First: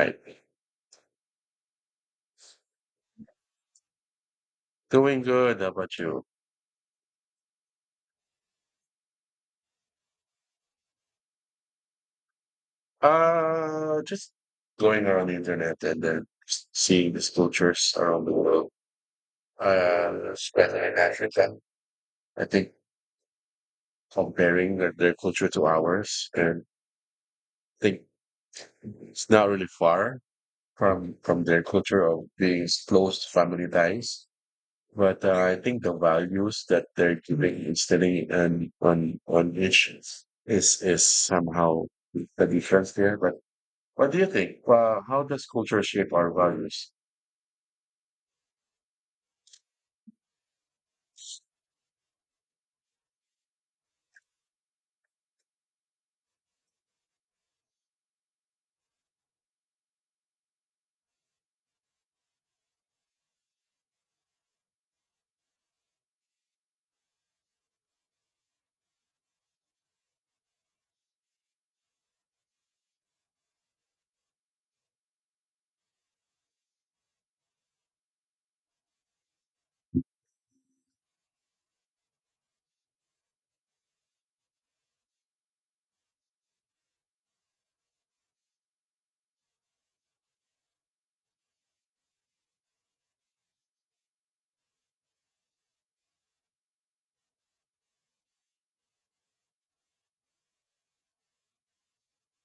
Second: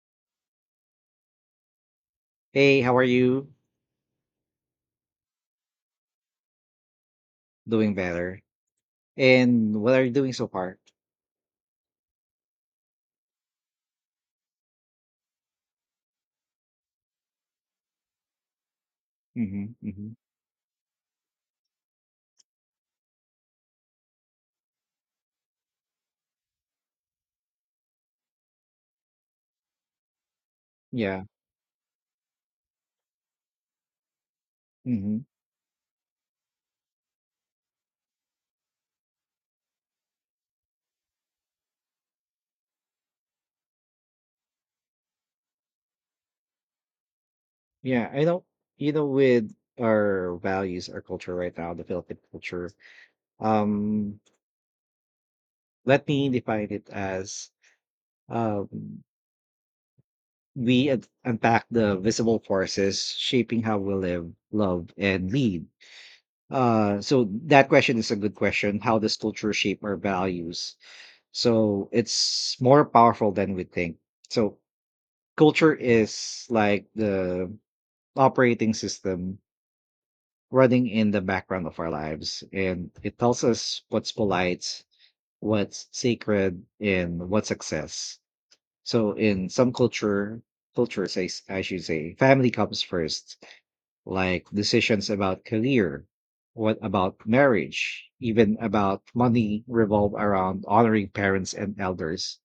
Right. Hey, how are you? Doing good. How about you? Doing better. And what are you doing so far? Just going around the internet and then seeing these cultures around the world, hmm hmm especially in Africa. I think comparing their culture to ours, and I think it's not really far from Yeah. from their culture of being close to family ties. hmm But I think the values that they're giving instilling on each is is somehow the difference there. But what do you think? How does culture shape our values? Yeah. I know, you know, With our values, our culture right now, the Philippine culture, um, let me define it as um, we unpack the visible forces shaping how we live, love, and lead. So that question is a good question. How does culture shape our values? So it's more powerful than we think. So culture is like the operating system running in the background of our lives, and it tells us what's polite, what's sacred, and what's success. So in some culture cultures I, s- I should say, family comes first, like decisions about career, what about marriage, even about money revolve around honoring parents and elders.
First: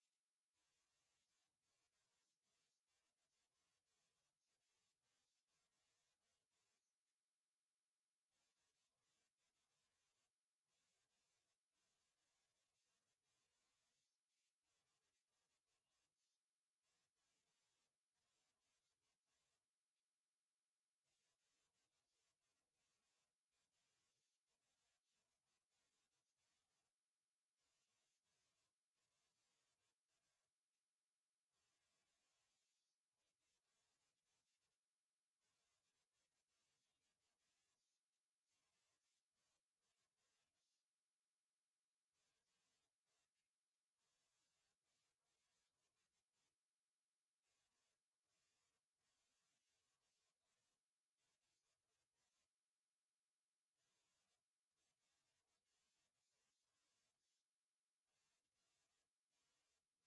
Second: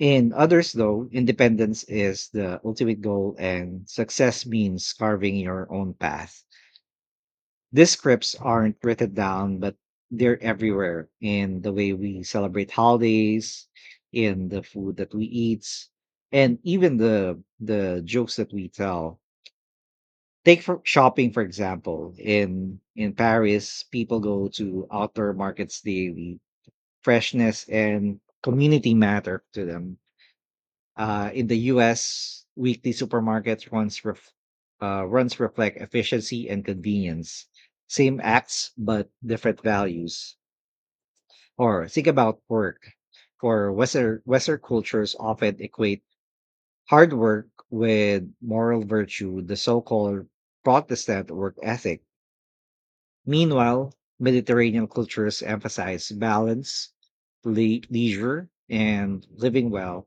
In others, though, independence is the ultimate goal and success means carving your own path. These scripts aren't written down, but they're everywhere in the way we celebrate holidays, in the food that we eat, and even the jokes that we tell. Take for shopping, for example. In Paris, people go to outdoor markets daily. Freshness and community matter to them. In the U.S., weekly supermarkets runs reflect efficiency and convenience. Same acts but different values. Or think about work. For Western cultures often equate hard work with moral virtue, the so-called Protestant work ethic. Meanwhile, Mediterranean cultures emphasize balance, leisure, and living well.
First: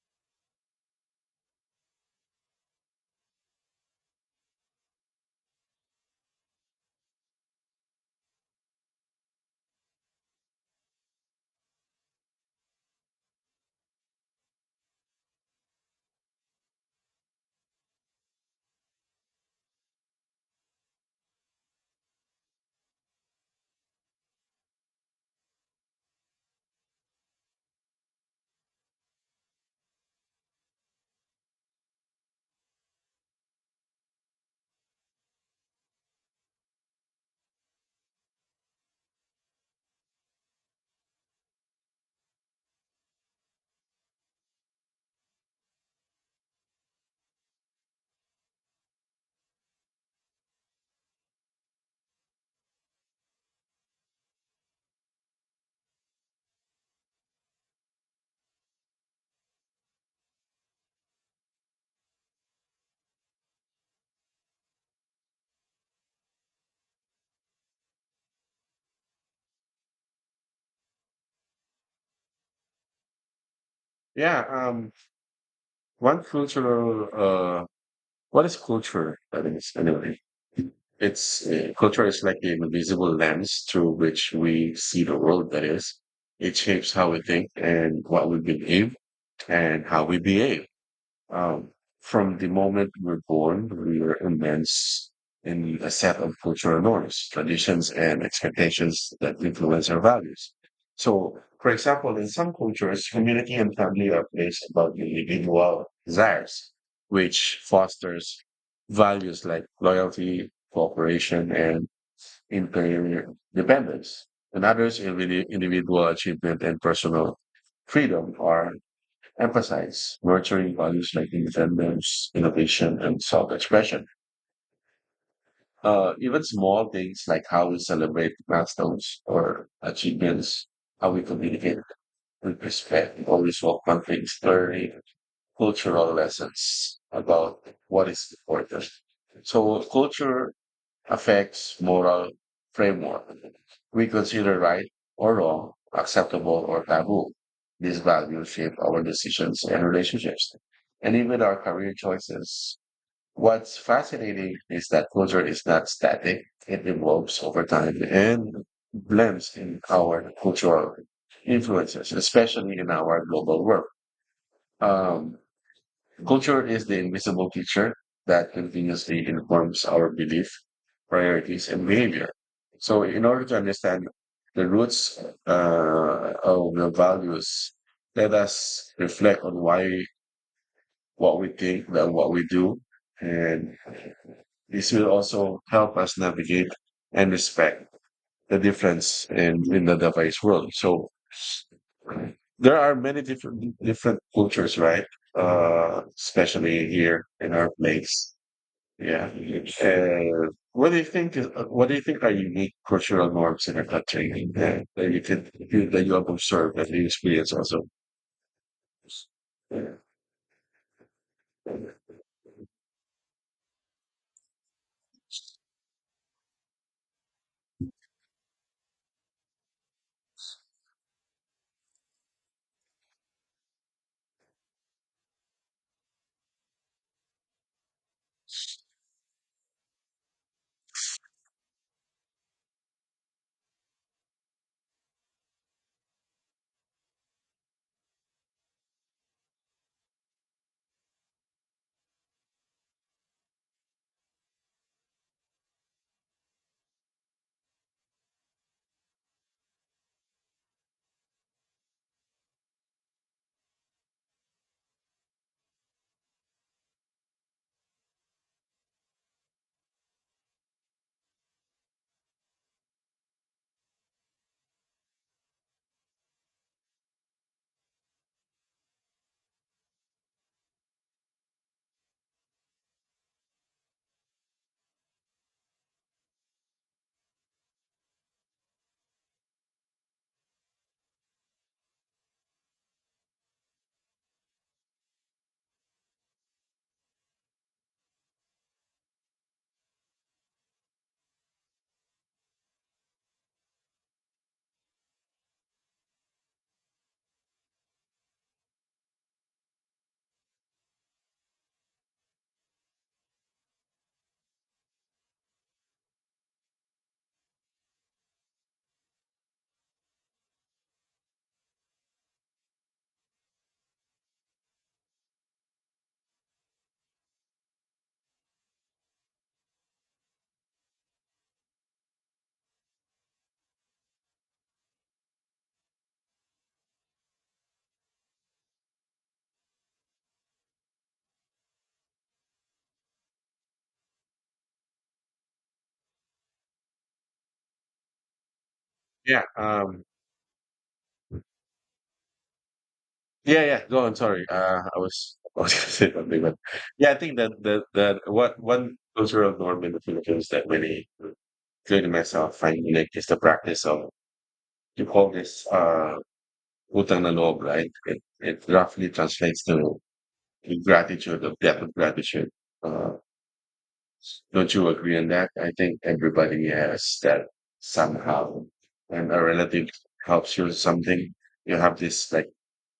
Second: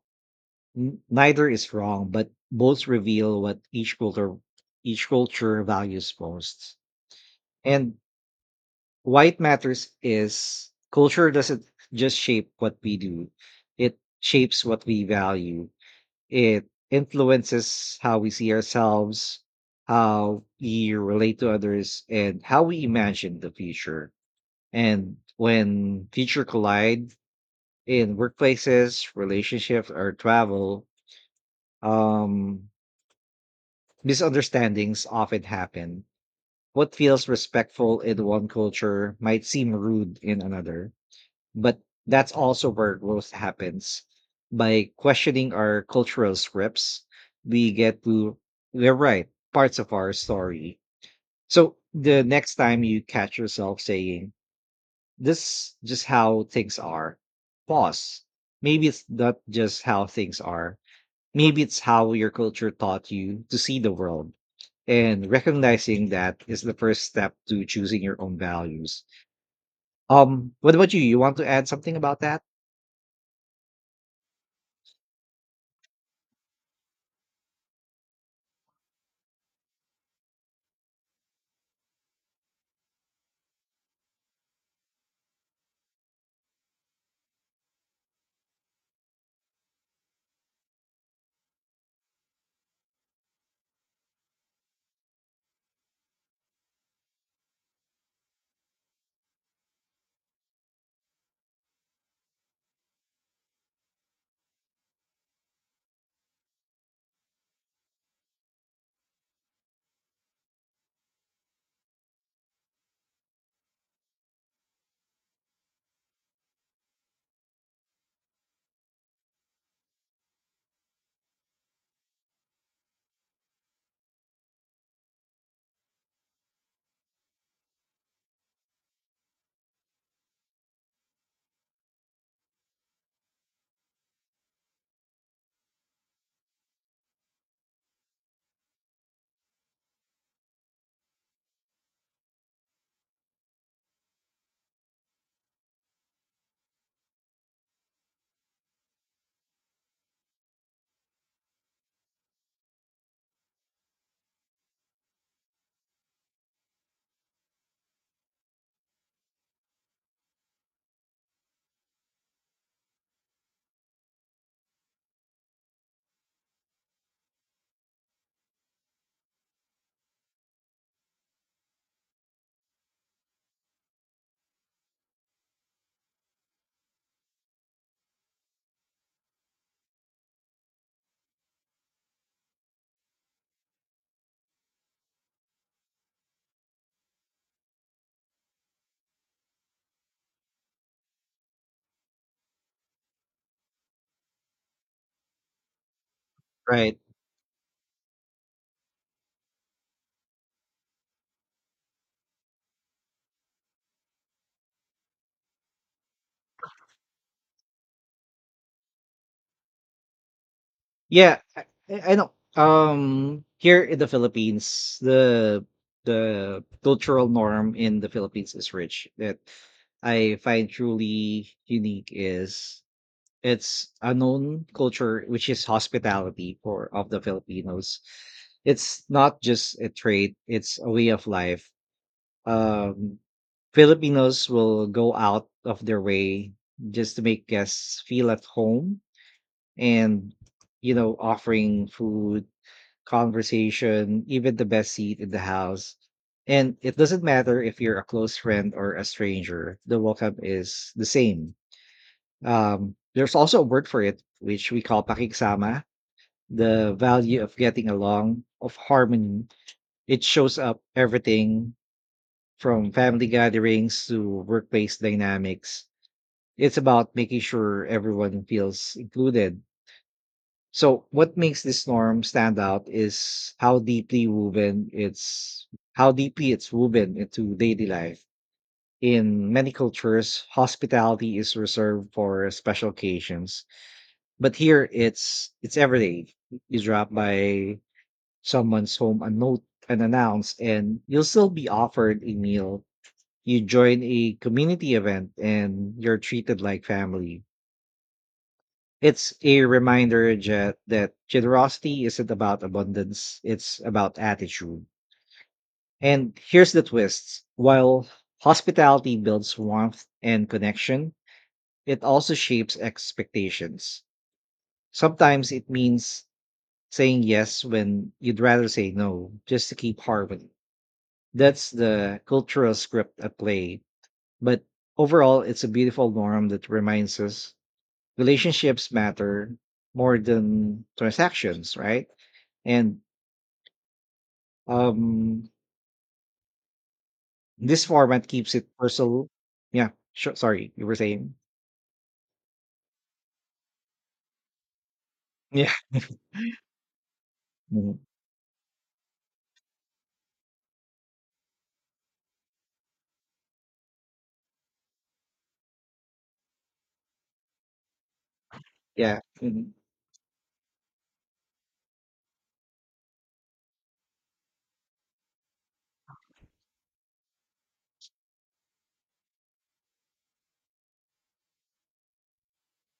Neither is wrong, but both reveal what each culture values most. And why it matters is culture doesn't just shape what we do; it shapes what we value. It influences how we see ourselves, how we relate to others, and how we imagine the future. And when future collide in workplaces, relationships, or travel, um misunderstandings often happen. What feels respectful in one culture might seem rude in another, but that's also where growth happens. By questioning our cultural scripts, we get to rewrite parts of our story. So the next time you catch yourself saying, this just how things are, pause. Maybe it's not just how things are. Maybe it's how your culture taught you to see the world. And recognizing that is the first step to choosing your own values. What about you? You want to add something about that? Yeah, one cultural, what is culture? That is, anyway, it's culture is like an invisible lens through which we see the world. That is, it shapes how we think and what we believe and how we behave. Um, from the moment we're born, we are immense in a set of cultural norms, traditions, and expectations that influence our values. So, for example, in some cultures, community and family are placed above individual desires, which fosters values like loyalty, cooperation, and interdependence. In others, individual achievement and personal freedom are emphasize nurturing values like independence, innovation, and self-expression. Even small things like how we celebrate milestones or achievements, how we communicate with respect, always welcome things, learning cultural lessons about what is important. So culture affects moral framework. We consider right or wrong, acceptable or taboo. These values shape our decisions and relationships, and even our career choices. What's fascinating is that culture is not static. It evolves over time and blends in our cultural influences, especially in our global world. Um, Culture is the invisible teacher that continuously informs our belief, priorities, and behavior. So, in order to understand the roots of the values, let us reflect on why what we think and what we do, and this will also help us navigate and respect the difference in the device world. So, there are many different cultures, right? Especially Right. here in our place. Yeah. What do you think? What do you think are unique cultural norms in a country that you can that you have observed and you experience also? Yeah, I know. Here in the Philippines, the cultural norm in the Philippines is rich. That I find truly unique is, it's a known culture, which is hospitality for of the Filipinos. It's not just a trait; it's a way of life. Um, Filipinos will go out of their way just to make guests feel at home, and offering food, conversation, even the best seat in the house. And it doesn't matter if you're a close friend or a stranger, the welcome is the same. There's also a word for it, which we call pakiksama, the value of getting along, of harmony. It shows up everything from family gatherings to workplace dynamics. It's about making sure everyone feels included. So, what makes this norm stand out is how deeply it's woven into daily life. In many cultures, hospitality is reserved for special occasions, but here it's every day. You drop by someone's home unnote unannounced and you'll still be offered a meal. You join a community event and you're treated like family. It's a reminder that generosity isn't about abundance, it's about attitude. And here's the twist. While hospitality builds warmth and connection, it also shapes expectations. Sometimes it means saying yes when you'd rather say no just to keep harmony. That's the cultural script at play. But overall, it's a beautiful norm that reminds us relationships matter more than transactions, right? And um, this format keeps it personal. Yeah. Yeah, sure. Sorry, you were saying. Yeah. Yeah. Go on. Sorry. I was I Yeah. was going to say something, but yeah, I think that that Mhm. that what one cultural norm in the Philippines that really, including myself, find unique is the practice of you call this utang na loob, right? It roughly Yeah. translates Mhm. to gratitude, of debt of gratitude. Uh, Don't you agree on that? I think everybody has that somehow. And a relative helps you with something, you have this like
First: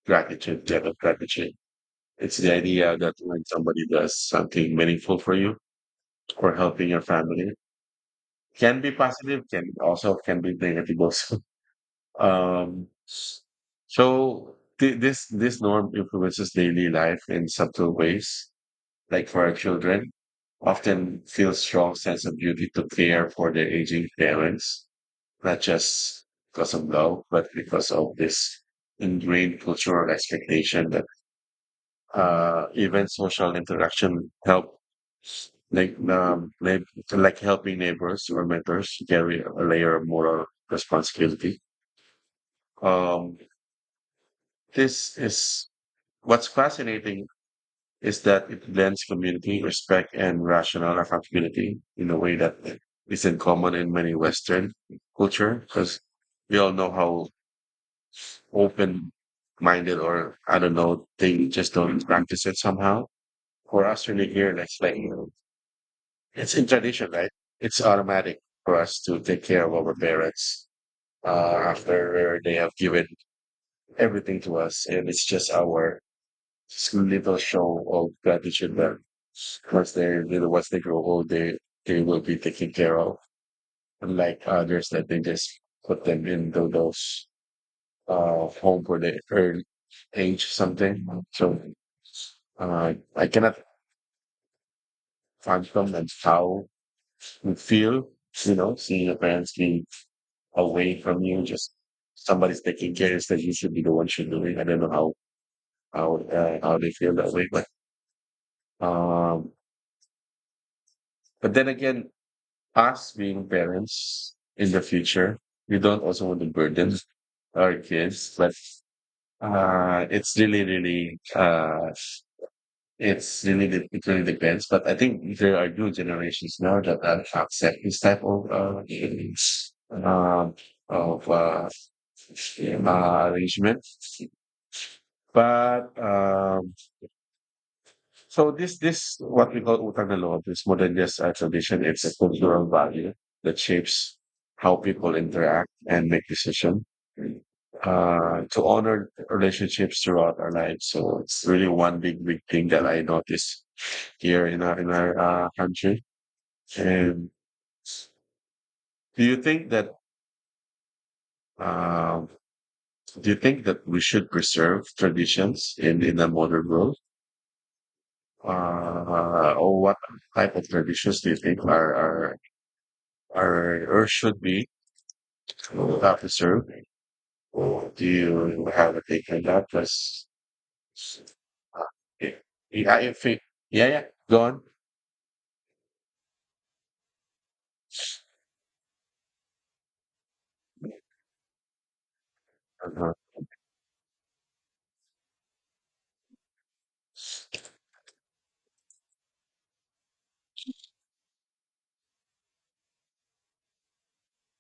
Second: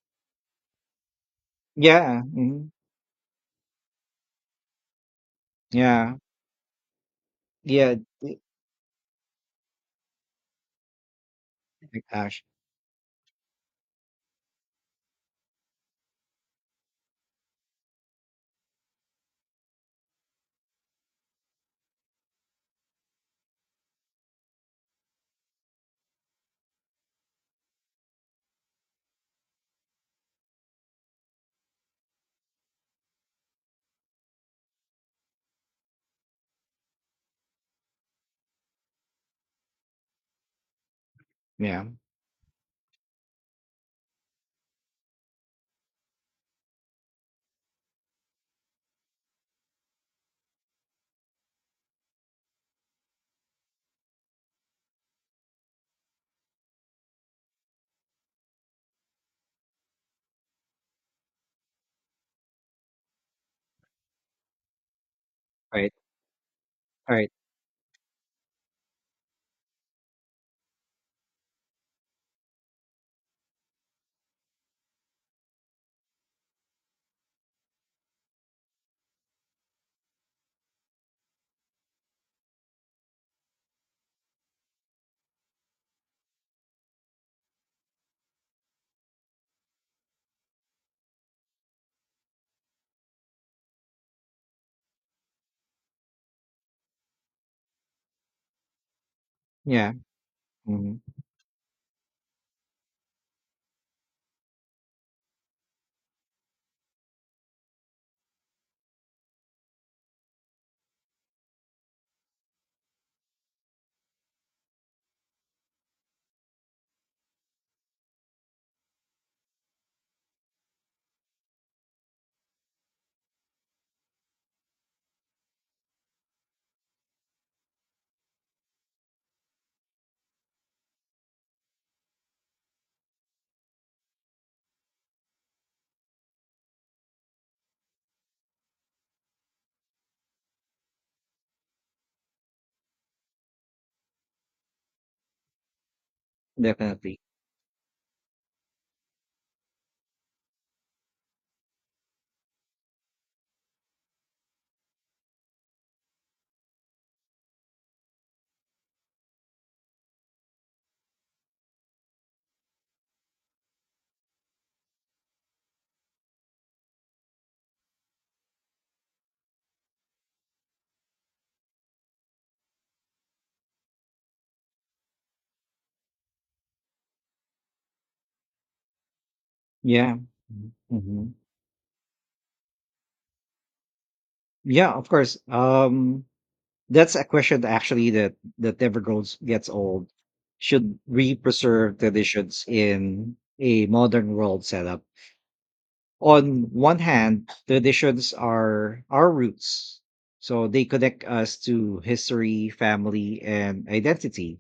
gratitude, debt of gratitude. Yeah. It's the Mhm. idea that when somebody does something meaningful for you Yeah. or helping your family, Yeah. Oh, can be positive, can also can be negative also. gosh. Um, so this norm influences daily life in subtle ways like for our children, often feel strong sense of duty to care for their aging parents, not just because of love, but because of this ingrained cultural expectation that even social interaction help like like helping neighbors or mentors carry a layer of moral responsibility. Yeah. Um, this is what's fascinating is that it blends community, respect, and rational accountability in a way that isn't common in many Western culture because we all know how open minded or I don't know, they just don't practice it somehow. For us really here, like Right. it's in tradition, right? Right. It's automatic for us to take care of our parents after they have given everything to us and it's just our so little show of gratitude that once they you know, once they grow old they will be taken care of unlike others that they just put them in those home for the early age something so I cannot fathom and how you feel you know seeing your parents being Yeah. hmm away from you just somebody's taking care instead you should be the one should do it I don't know how how they feel that way um but then again us being parents in the future, we don't also want to burden our kids, but it's really, really, it's really, it really depends. But I think there are new generations now that are accept this type of uh, of uh, arrangement. But so this what we call utang na loob is more than just a tradition. It's a cultural value that shapes how people interact and make decisions Definitely. To honor relationships throughout our lives. So it's really one big thing that I notice here in our country. And do you think that um do you think that we should preserve traditions in the modern world? Or what type of traditions do you think are or should be officer. Do you have a take on that? Yeah. Because Mhm. Mhm. yeah, yeah, if it, yeah, yeah, go on. Yeah, of course. That's a question that actually that that never grows gets old. Should we preserve traditions Uh-huh. in a modern world setup? On one hand, traditions are our roots, so they connect us to history, family, and identity.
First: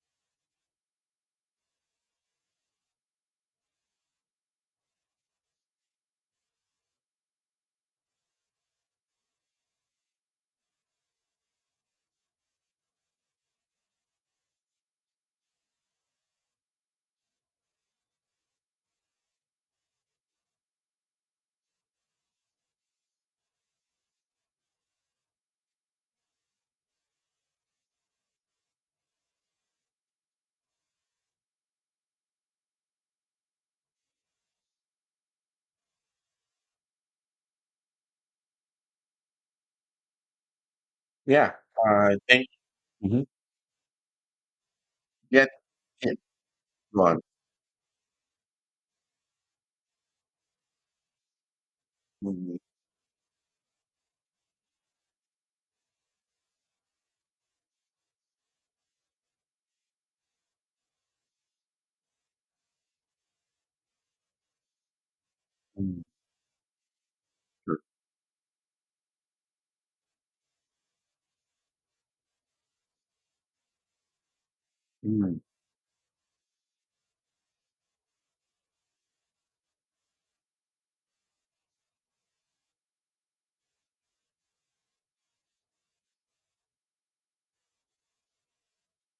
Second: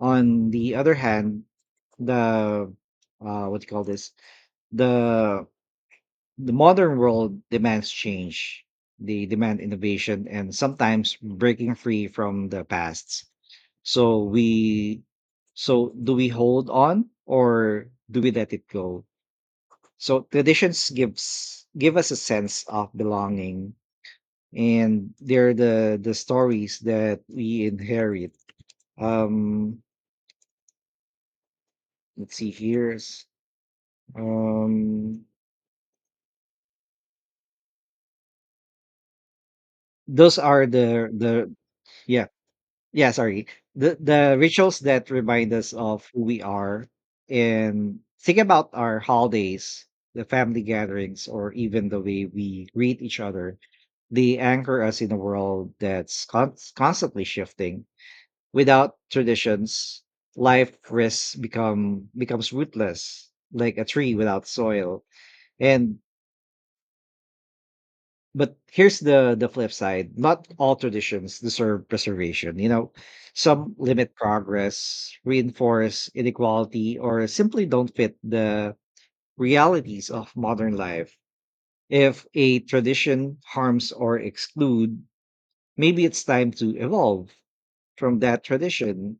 On the other hand, the what do you call this? The the modern world demands change. They demand innovation and sometimes breaking free from the past. So we so do we hold on or do we let it go? So traditions give us a sense of belonging, and they're the stories that we inherit. Um let's see here's um those are Yeah, the yeah thank. yeah Mhm. sorry The rituals that Yeah, remind us of yeah, who we are, go on. and think about our holidays, the family gatherings, or even the way Mm, we greet each other. They anchor us in a world that's constantly shifting. Without traditions, life risks becomes rootless, like a tree without soil. And mm, sure. but here's the flip side: not all traditions deserve preservation, you know. Some limit progress, Mm, reinforce inequality, or simply don't fit the realities of modern life. If a tradition harms or exclude, maybe it's time to evolve from that tradition.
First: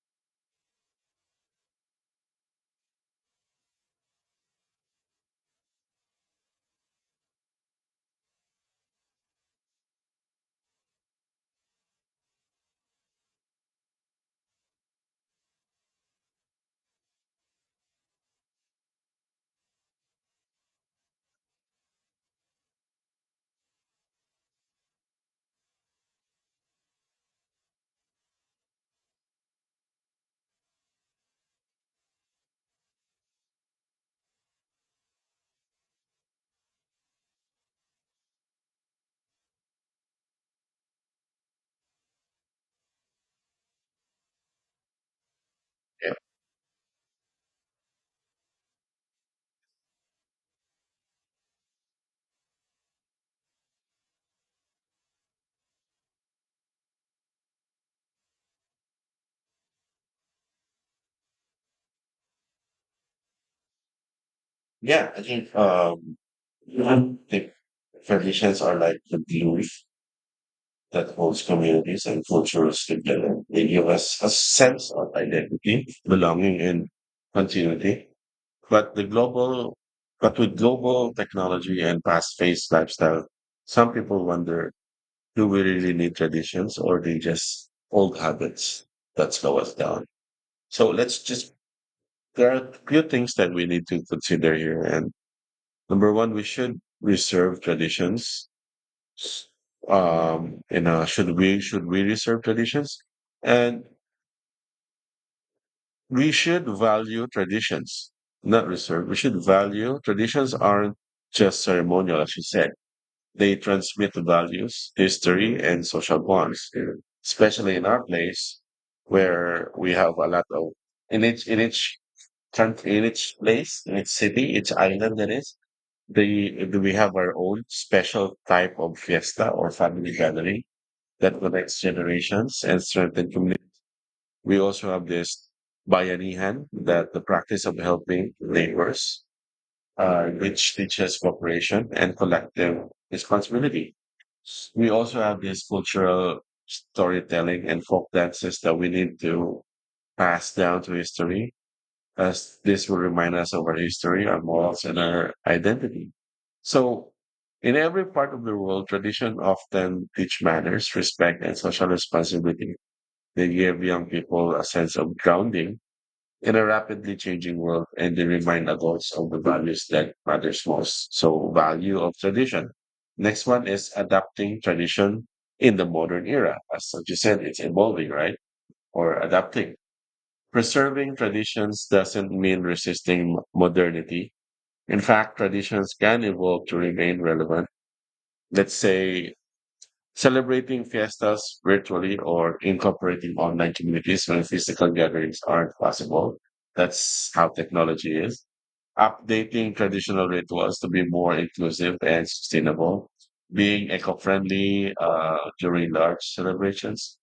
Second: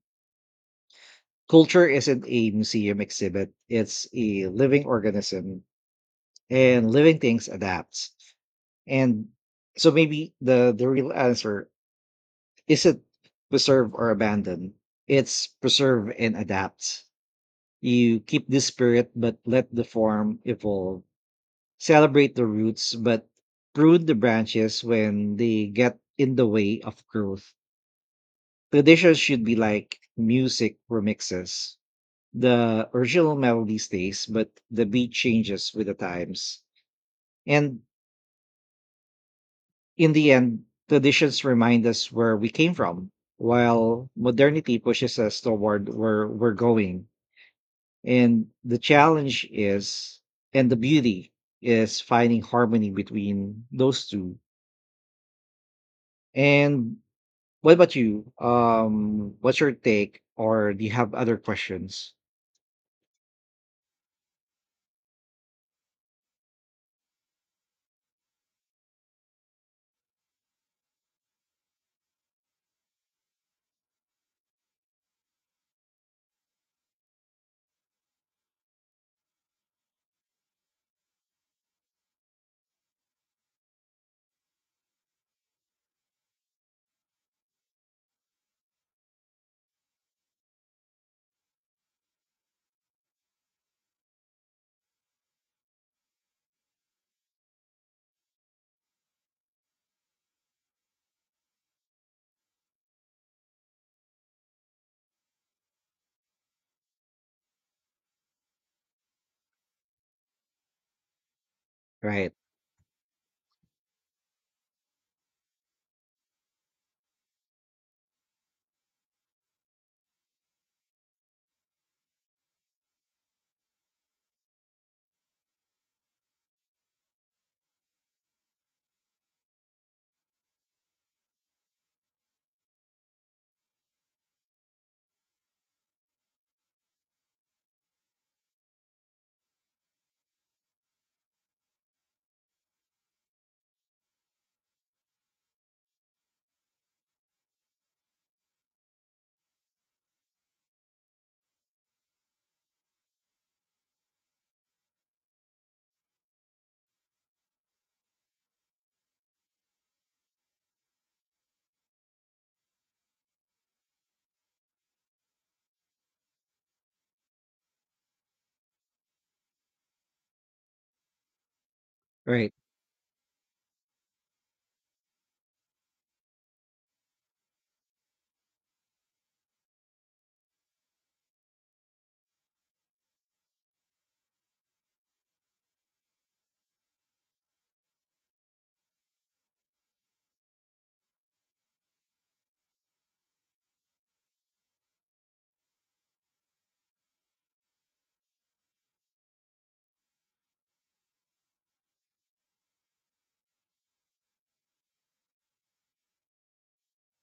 Culture isn't a museum exhibit; it's a living organism, and living things adapt. And so maybe the real answer isn't preserve or abandon. It's preserve and adapt. You keep the spirit, but let the form evolve. Celebrate the roots, but prune the branches when they get in the way of growth. Traditions should be like music remixes. The original melody stays, but the beat changes with the times. And in the end, traditions remind us where we came from, while modernity pushes us toward yeah, where we're going. And the challenge is, and the beauty is, finding harmony between those two. And What about you? What's your take, or do you have other questions? yeah. I think the traditions are like the glue that holds communities and cultures together. They give us a sense of identity, belonging, and continuity. But the global, but with global technology and fast-paced lifestyle, some people wonder, do we really need traditions or they just old habits that slow us down? So let's just, there are a few things that we need to consider here. And number one, we should reserve traditions. You know, should we reserve traditions? And We should value traditions, not reserve. We should value traditions aren't just ceremonial, Right, as you said. They transmit values, history, and social bonds, especially in our place where we have a lot of in each country, in each place, in each city, each island that is. The, do we have our own special type of fiesta or family gathering that connects generations and strengthens communities? We also have this Bayanihan, that the practice of helping neighbors, which teaches cooperation and collective responsibility. We also have this cultural storytelling and folk dances that we need to pass down to history, as this will remind us of our history, our morals, and our identity. So, in every part of the world, tradition often teach manners, respect, and social responsibility. They give young people a sense of grounding in a rapidly changing world and they remind adults of the values that matters most. So value of right, tradition. Next one is adapting tradition in the modern era. As you said, it's evolving, right? Or adapting. Preserving traditions doesn't mean resisting modernity. In fact, traditions can evolve to remain relevant. Let's say celebrating fiestas virtually or incorporating online communities when physical gatherings aren't possible. That's how technology is. Updating traditional rituals to be more inclusive and sustainable. Being eco friendly during large celebrations.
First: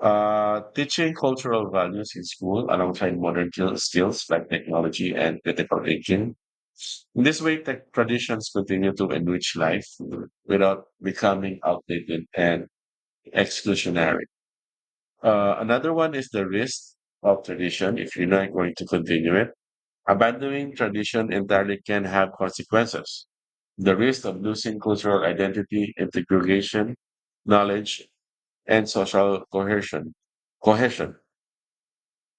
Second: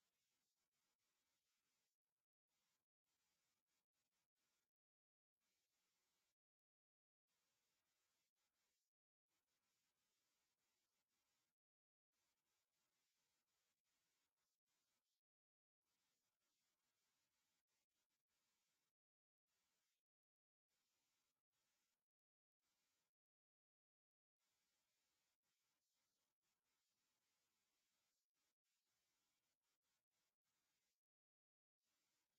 Teaching cultural values in school alongside modern skills like technology and critical thinking. In this way, tech traditions continue to enrich life without becoming outdated and exclusionary. Another one is the risk of tradition if you're not going to continue it. Abandoning tradition entirely can have consequences. The risk of losing cultural identity, integration, knowledge, and social cohesion. Cohesion.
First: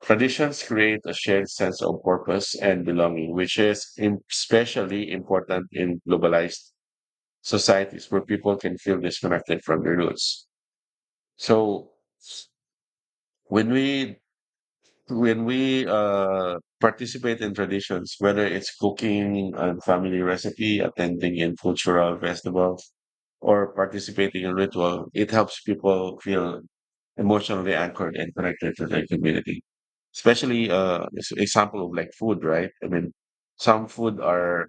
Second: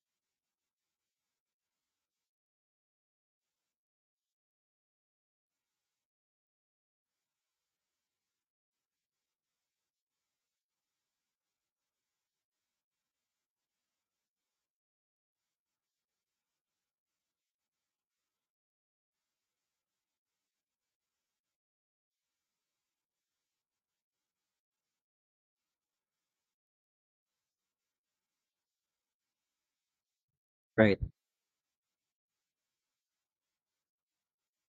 Traditions create a shared sense of purpose and belonging, which is especially important in globalized societies where people can feel disconnected from their roots. So when we when we participate in traditions, whether it's cooking a family recipe, attending in cultural festivals, or participating in ritual, it helps people feel emotionally anchored and connected to their community. Especially, right. This example of like food, right? I mean, some food are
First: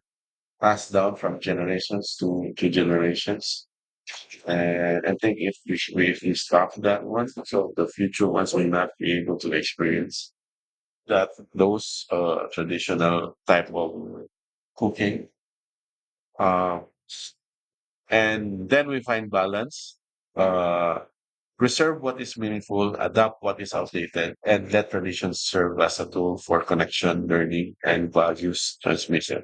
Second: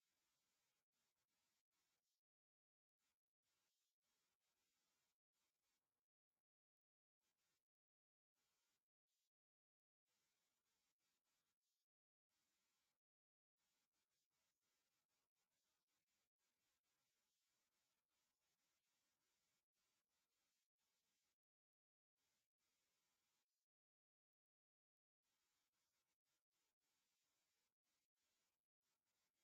passed down from generations to generations, and I think if we stop that one, so the future ones will not be able to experience that those traditional type of cooking. Uh, and then we find balance, uh, preserve what is meaningful, adapt what is outdated, and let traditions serve as a tool for connection, learning, and values transmission.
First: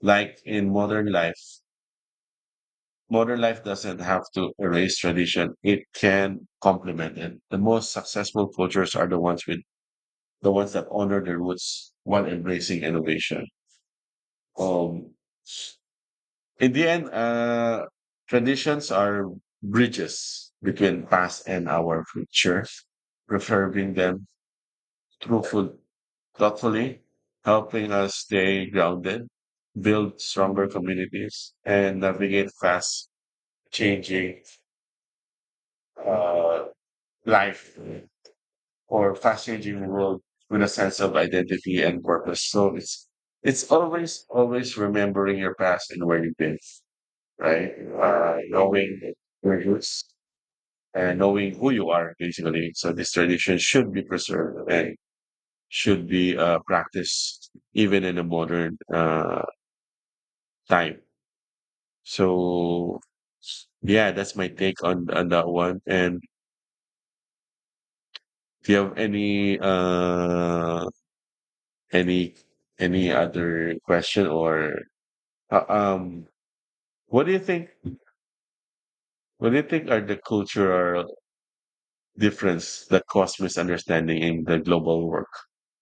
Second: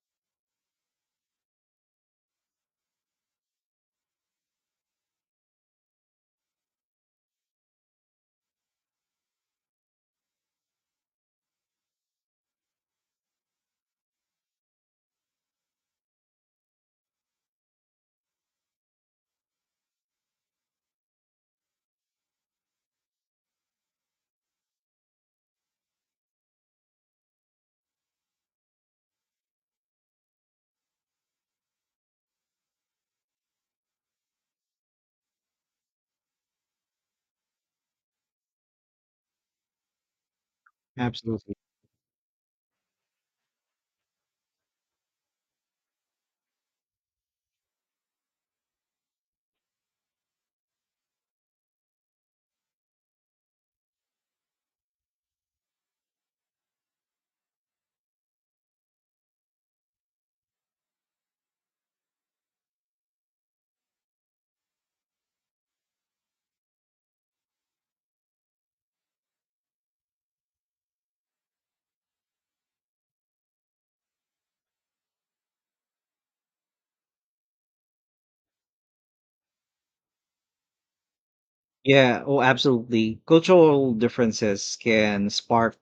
Like in modern life, Modern life doesn't have to erase tradition; it can complement it. The most successful cultures are the ones with The ones that honor their roots while embracing innovation. Um, in the end, traditions are bridges between past and our future, preserving them through food thoughtfully, helping us stay grounded, build stronger communities, and navigate fast changing uh, life or fast changing world with a sense of Absolutely. identity and purpose. So it's always always remembering your past and where you've been. Right? Knowing your roots and knowing who you are, basically. So this tradition should be preserved and should be practiced even in a modern time. So yeah, that's my take on that one. And do you have any any other question or uh, um what do you think? What do you think are the cultural Yeah, oh, difference that Absolutely. cause Cultural misunderstanding in the differences global can work? spark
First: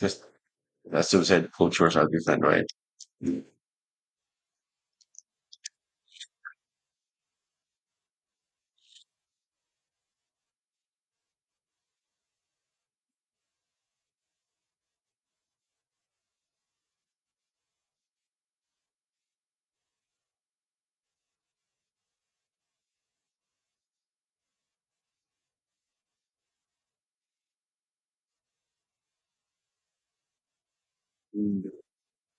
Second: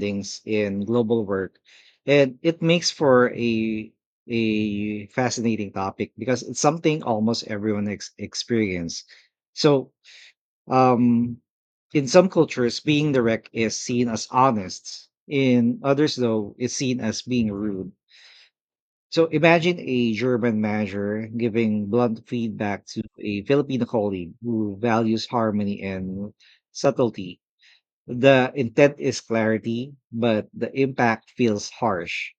Just in that's global suicide work, cultures are and different, it right? makes for Mm. A fascinating topic because it's something almost everyone ex experience. So, um, in some cultures, being direct is seen as honest. In others, though, it's seen as being rude. So imagine a German manager giving blunt feedback to a Filipino colleague who values harmony and subtlety. The intent is clarity, but the impact feels harsh.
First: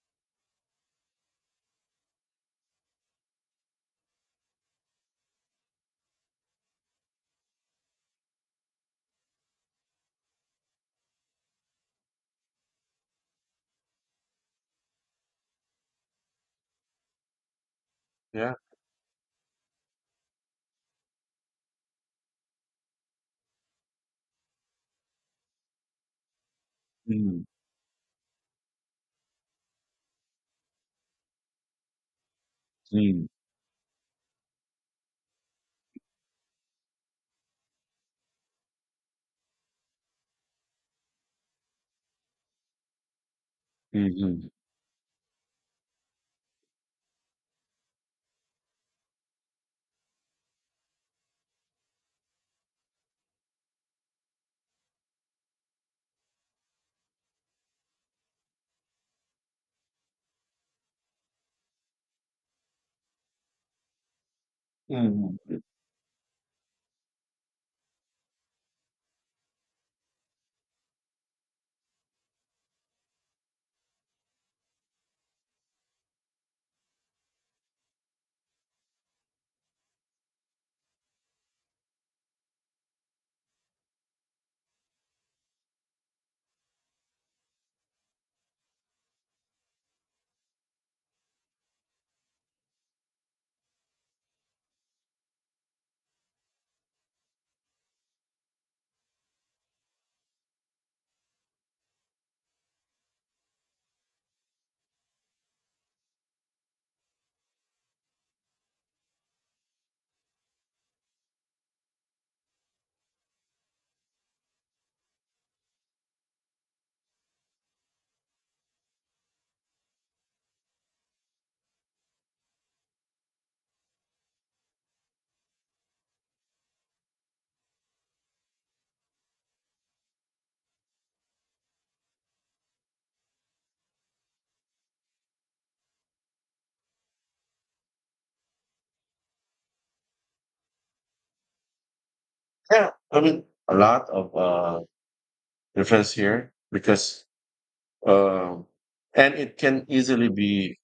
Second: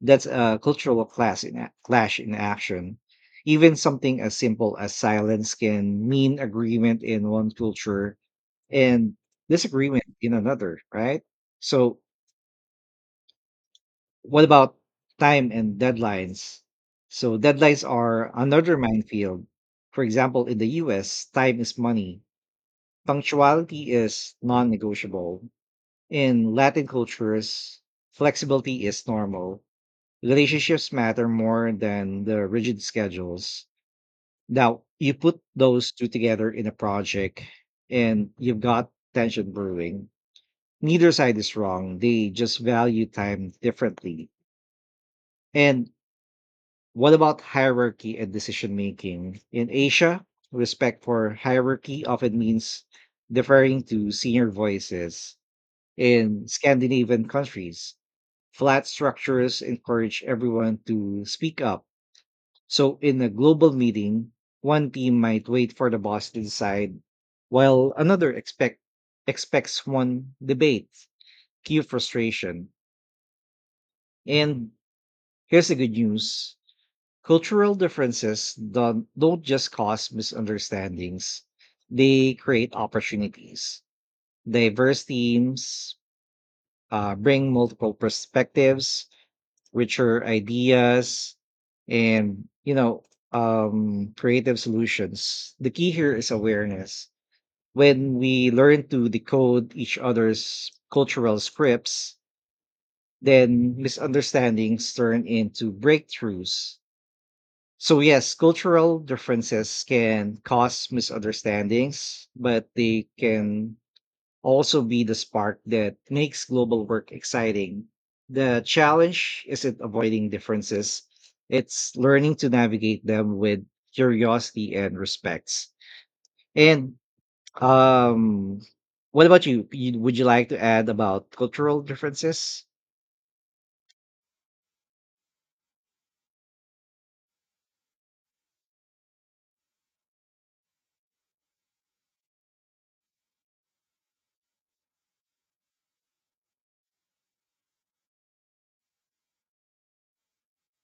That's a cultural class in a- clash in action. Even something as simple as silence can mean agreement in one culture and disagreement in another, right? So what about time and deadlines? So deadlines are Yeah. another minefield. For example, in the U.S., time is money. Punctuality is non-negotiable. In Latin Mm, cultures, flexibility is normal. Relationships matter more than the rigid mm, schedules. Now, you put those two together in a project and you've got tension brewing. Neither side is wrong. They just value time differently. mhm, And what about hierarchy and decision making? In Asia, respect for hierarchy often means deferring to senior voices. In Scandinavian countries, flat structures encourage everyone to speak up. So, in a global meeting, one team might mhm. wait for the boss to decide, while another expects one debate, cue frustration. And here's the good news: cultural differences don't just cause misunderstandings, they create opportunities. Diverse teams bring multiple perspectives, richer ideas, and creative solutions. The key here is awareness. When we learn to decode each other's cultural scripts, then misunderstandings turn into breakthroughs. So yes, cultural differences can cause misunderstandings, but they can also be the spark that makes global work exciting. The challenge isn't avoiding differences, it's learning to navigate them with curiosity and respect. And um what about you? Would you like to add about cultural differences? Yeah, I mean, a lot of difference here because, um, and it can easily be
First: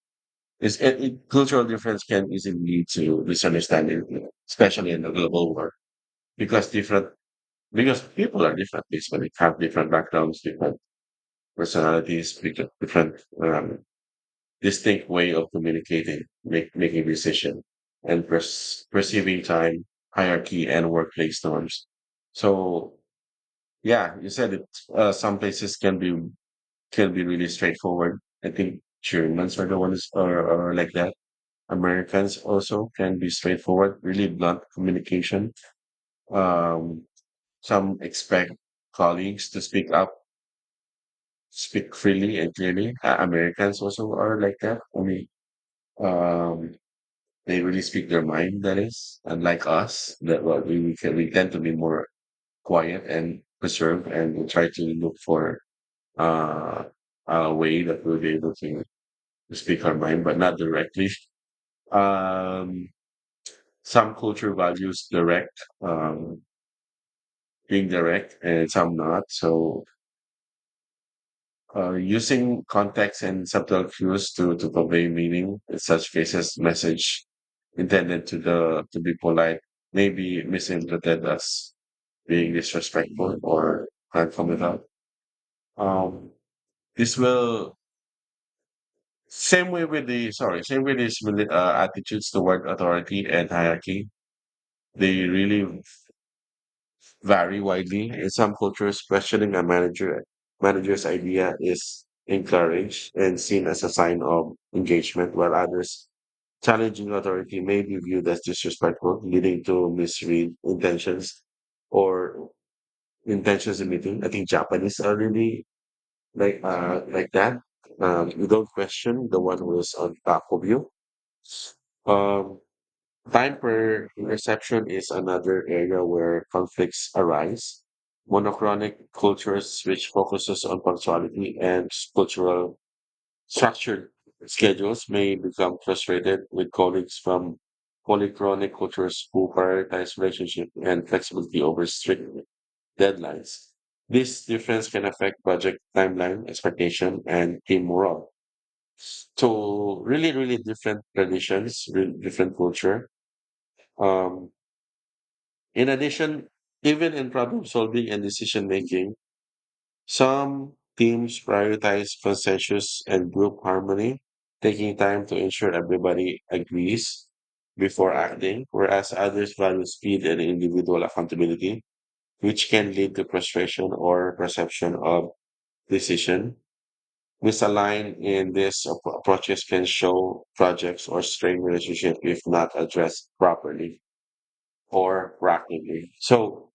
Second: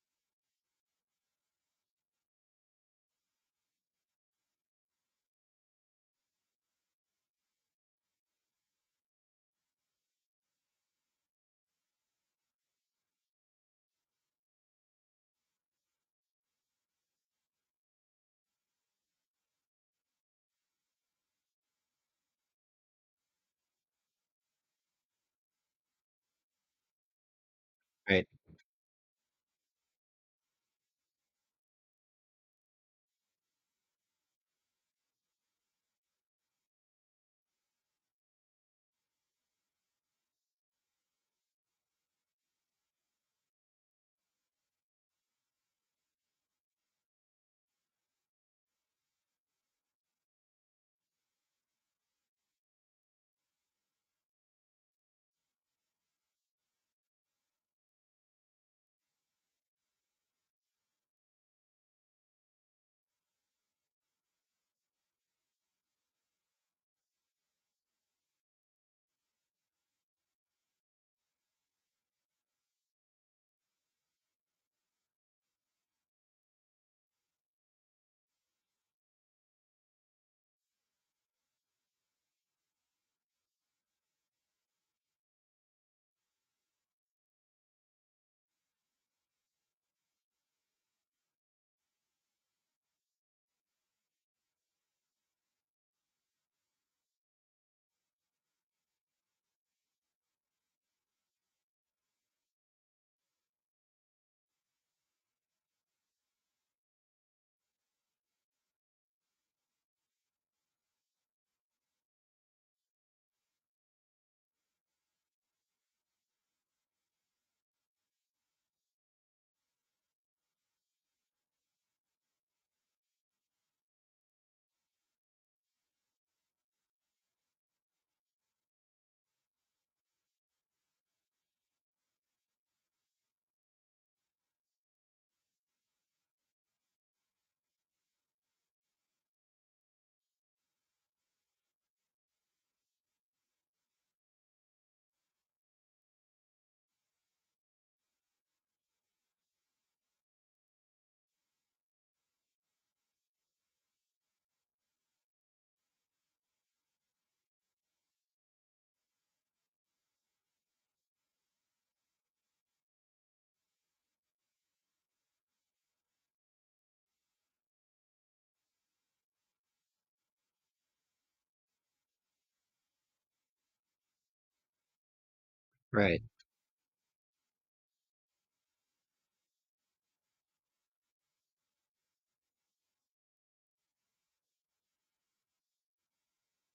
is it, it, cultural difference can easily lead to misunderstanding, you know, especially in the global world, because different because people are different, basically have different backgrounds, different personalities, different distinct way of communicating, making decision, and perceiving time, hierarchy, and workplace norms. So yeah, you said it. Some places can be really straightforward. Right, I think Germans are the ones are like that. Americans also can be straightforward, really blunt communication. Um, some expect colleagues to speak up, speak freely and clearly. Americans also are like that. I mean, um, they really speak their mind, that is. Unlike us, that what we tend to be more quiet and preserved, and we try to look for uh, a way that we'll be able to speak our mind, but not directly. Um, some culture values being direct, and some not. So using context and subtle cues to convey meaning in such cases, message intended to the to be polite may be misinterpreted as being disrespectful or platform without. Um, this will same way with the sorry same way these attitudes toward authority and hierarchy. They really vary widely. In some cultures, questioning a manager's idea is encouraged and seen as a sign of engagement, while others challenging authority may be viewed as disrespectful, leading to misread intentions or intentions in meeting. I think Japanese are really like that. You don't question the one who is on top of you. Um, Time per interception is another area where conflicts arise. Monochronic cultures, which focuses on punctuality and cultural structured schedules, may become frustrated with colleagues from polychronic cultures who prioritize relationship and flexibility over strict deadlines. This difference can affect project timeline, expectation, and team morale. So really, really different traditions, really different culture. Um, in addition, even in problem solving and decision making, some teams prioritize consensus and group harmony, taking time to ensure everybody agrees before acting, whereas others value speed and individual accountability, which can lead to frustration or perception of right. decision. Misaligned in these approaches can show projects or strain relationship if not addressed properly or rapidly. So,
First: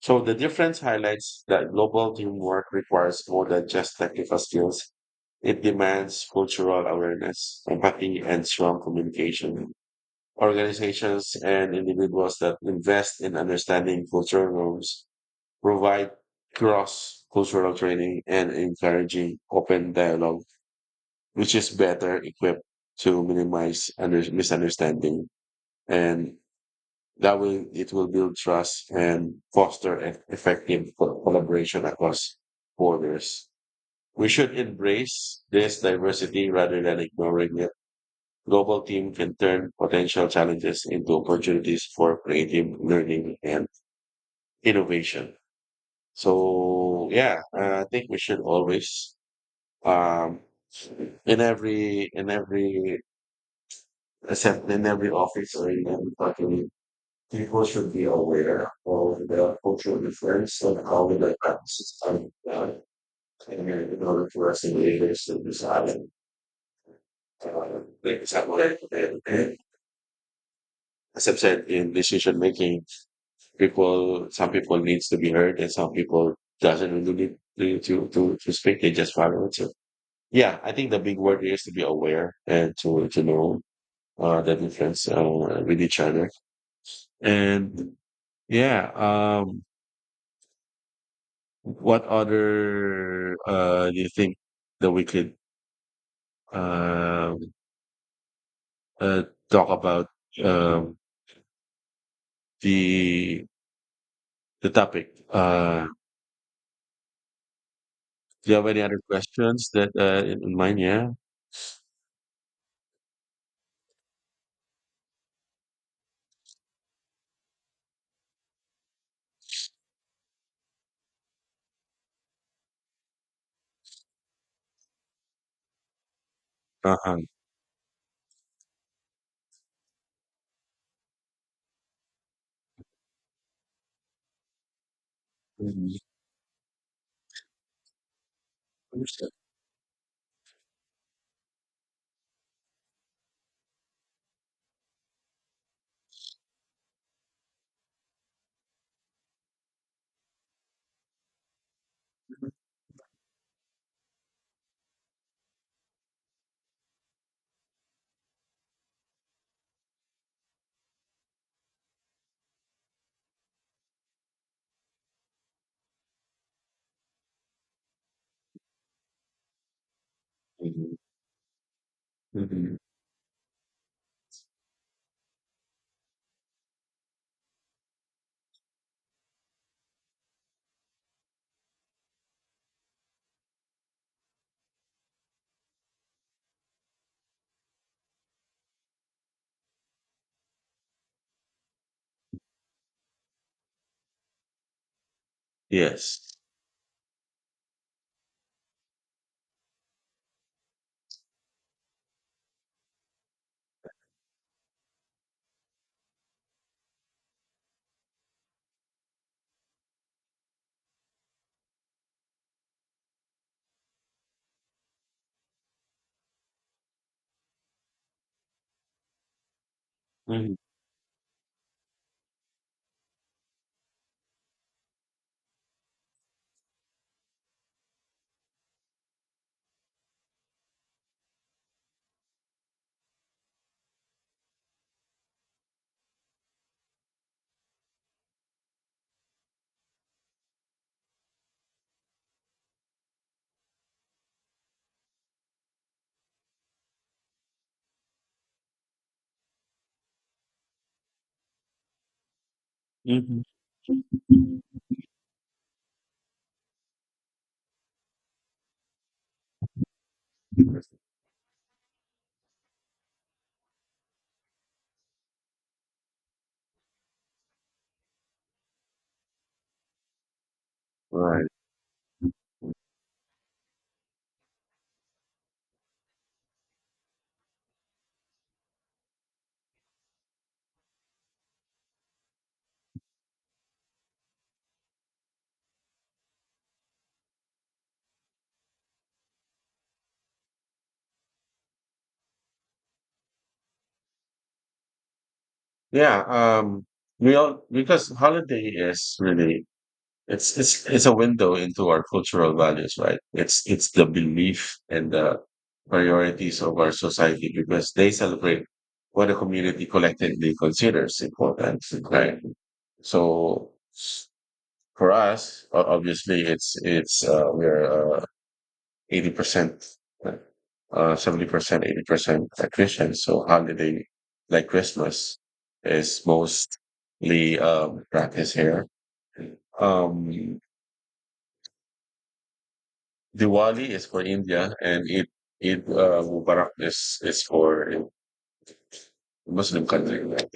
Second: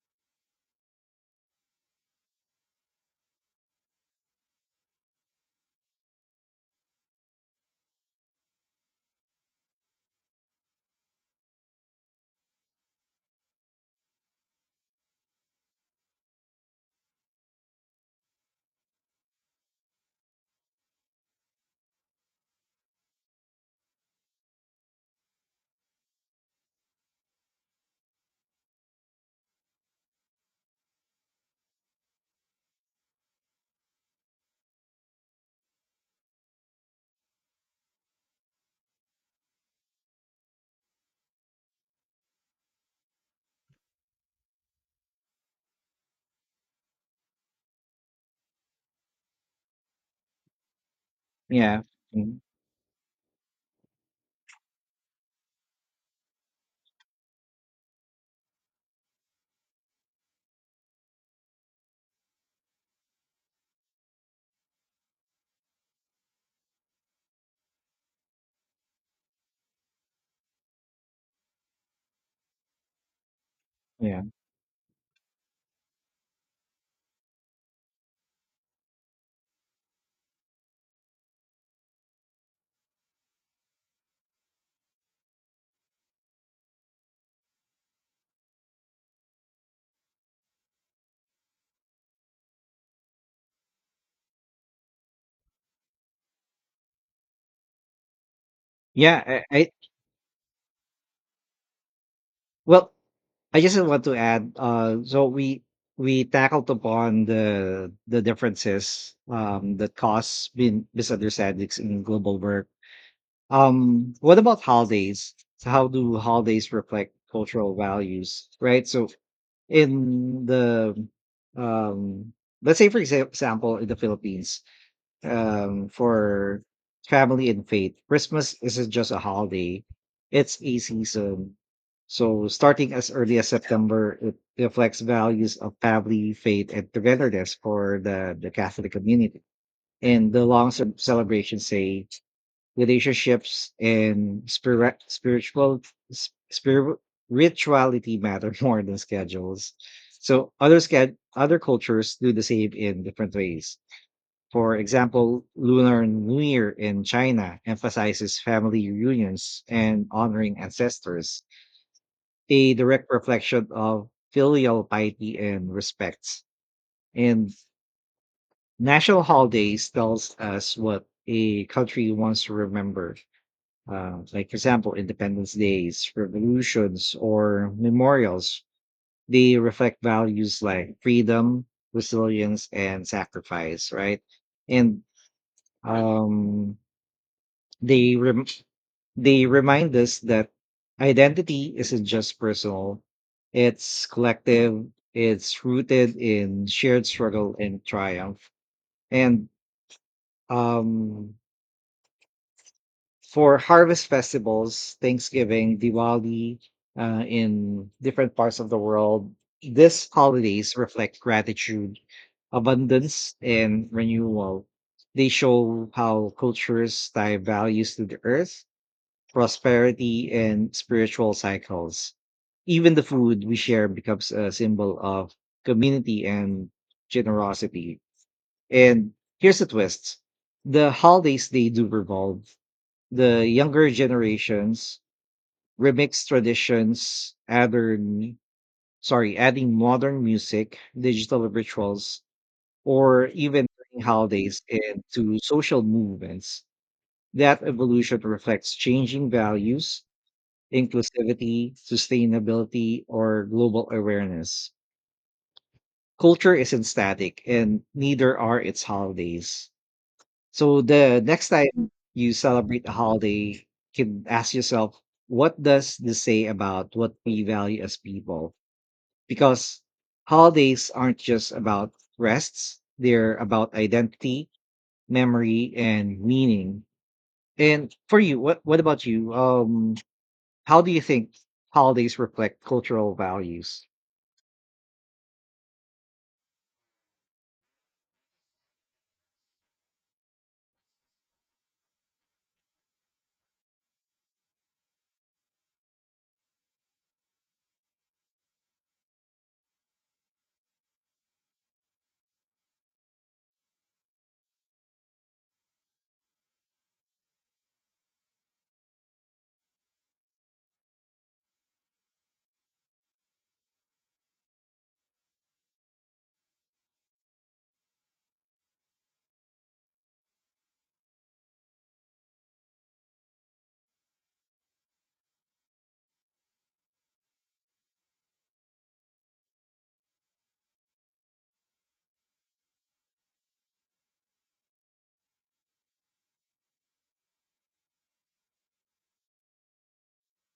so the difference highlights that global teamwork requires more than just technical skills. It demands cultural awareness, empathy, and strong communication. Organizations and individuals that invest in understanding cultural norms, provide cross cultural training and encouraging open dialogue, which is better equipped to minimize misunderstanding, and that way, it will build trust and foster effective collaboration across borders. We should embrace this diversity rather than ignoring it. Global team can turn potential challenges into opportunities for creative learning and innovation. So yeah, I think we should always, um, in Yeah. every in Mm. every in every office or in every company, people should be aware of the cultural difference and how the practices are done. And in order for us to be able to decide, uh, like, example, as I've said, in decision making, Yeah. people, some people needs to be heard and some people doesn't really need to speak. They just follow it. So, yeah, I think the big word here is to be aware and to know, the difference, with each other. And yeah, what other do you think that we could um, uh, Yeah, talk I about um, Well, the I just want to add, the topic? so we tackled upon the Do you have any other differences questions that that cause in mind? Yeah. misunderstandings in global work. What about holidays? So how do holidays reflect cultural values? Right. So in the um, let's say for example, in the Philippines, for Uh-huh. family and faith, Christmas isn't just a holiday, it's a season. So, starting as early as September, it reflects values of Mhm. family, faith, and togetherness for the Catholic community. And the long celebrations say relationships and s- spir- rituality matter more than schedules. So other cultures do the same in different ways. For example, Lunar New Year in China emphasizes family reunions and honoring ancestors, a direct reflection of filial piety and respect. And national holidays tells us Mhm. what a country wants to Mhm. remember. Like, for example, Independence Days, revolutions, or memorials. They reflect values like freedom, resilience, and sacrifice, right? And Right. They rem- They remind us that identity isn't just personal; it's collective. It's rooted Yes. in shared struggle and triumph. And um, for harvest festivals, Thanksgiving, Diwali, in different parts of the world, these holidays reflect gratitude, abundance, and renewal. They show how cultures tie values to the earth, prosperity, Mhm. and spiritual cycles. Even the food we share becomes a symbol of community and generosity. And here's the twist, the holidays they do revolve. The younger generations remix traditions, adding sorry, adding modern music, digital rituals, or even turning holidays into social movements. That evolution reflects changing values, inclusivity, sustainability, Mhm. or global awareness. Culture isn't static, and neither are its holidays. So the next time you celebrate a holiday, you can ask yourself, what does this say about what we value as people? Because holidays aren't Right. just about rests, they're about identity, memory, and meaning. And for you, what about you? How do you think holidays reflect cultural values? Yeah. We all because holiday is really, it's a window into our cultural values, right? It's the belief and the priorities of our society because they celebrate what a community collectively considers important, right? So for us, obviously, it's we're uh, 80%, uh 70%, 80% Christian. So holiday like Christmas is mostly practiced here. Um, Diwali is for India, and Eid Mubarak is for Muslim country, right?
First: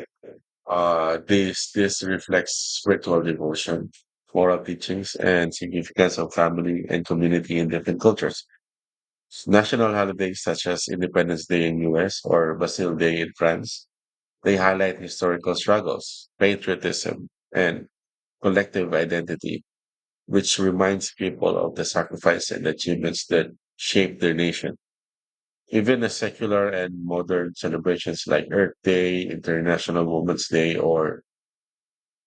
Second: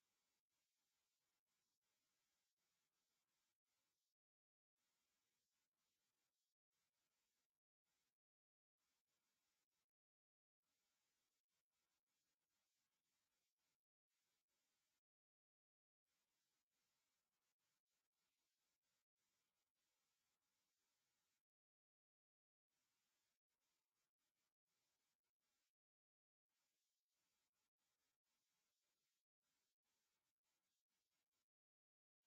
This reflects spiritual devotion, moral teachings, and significance of family and community in different cultures. National holidays such as Independence Day in US or Bastille Day in France, they highlight historical struggles, patriotism, and collective identity, which reminds people of the sacrifice and achievements that shaped their nation. Even the secular and modern celebrations like Earth Day, International Women's Day, or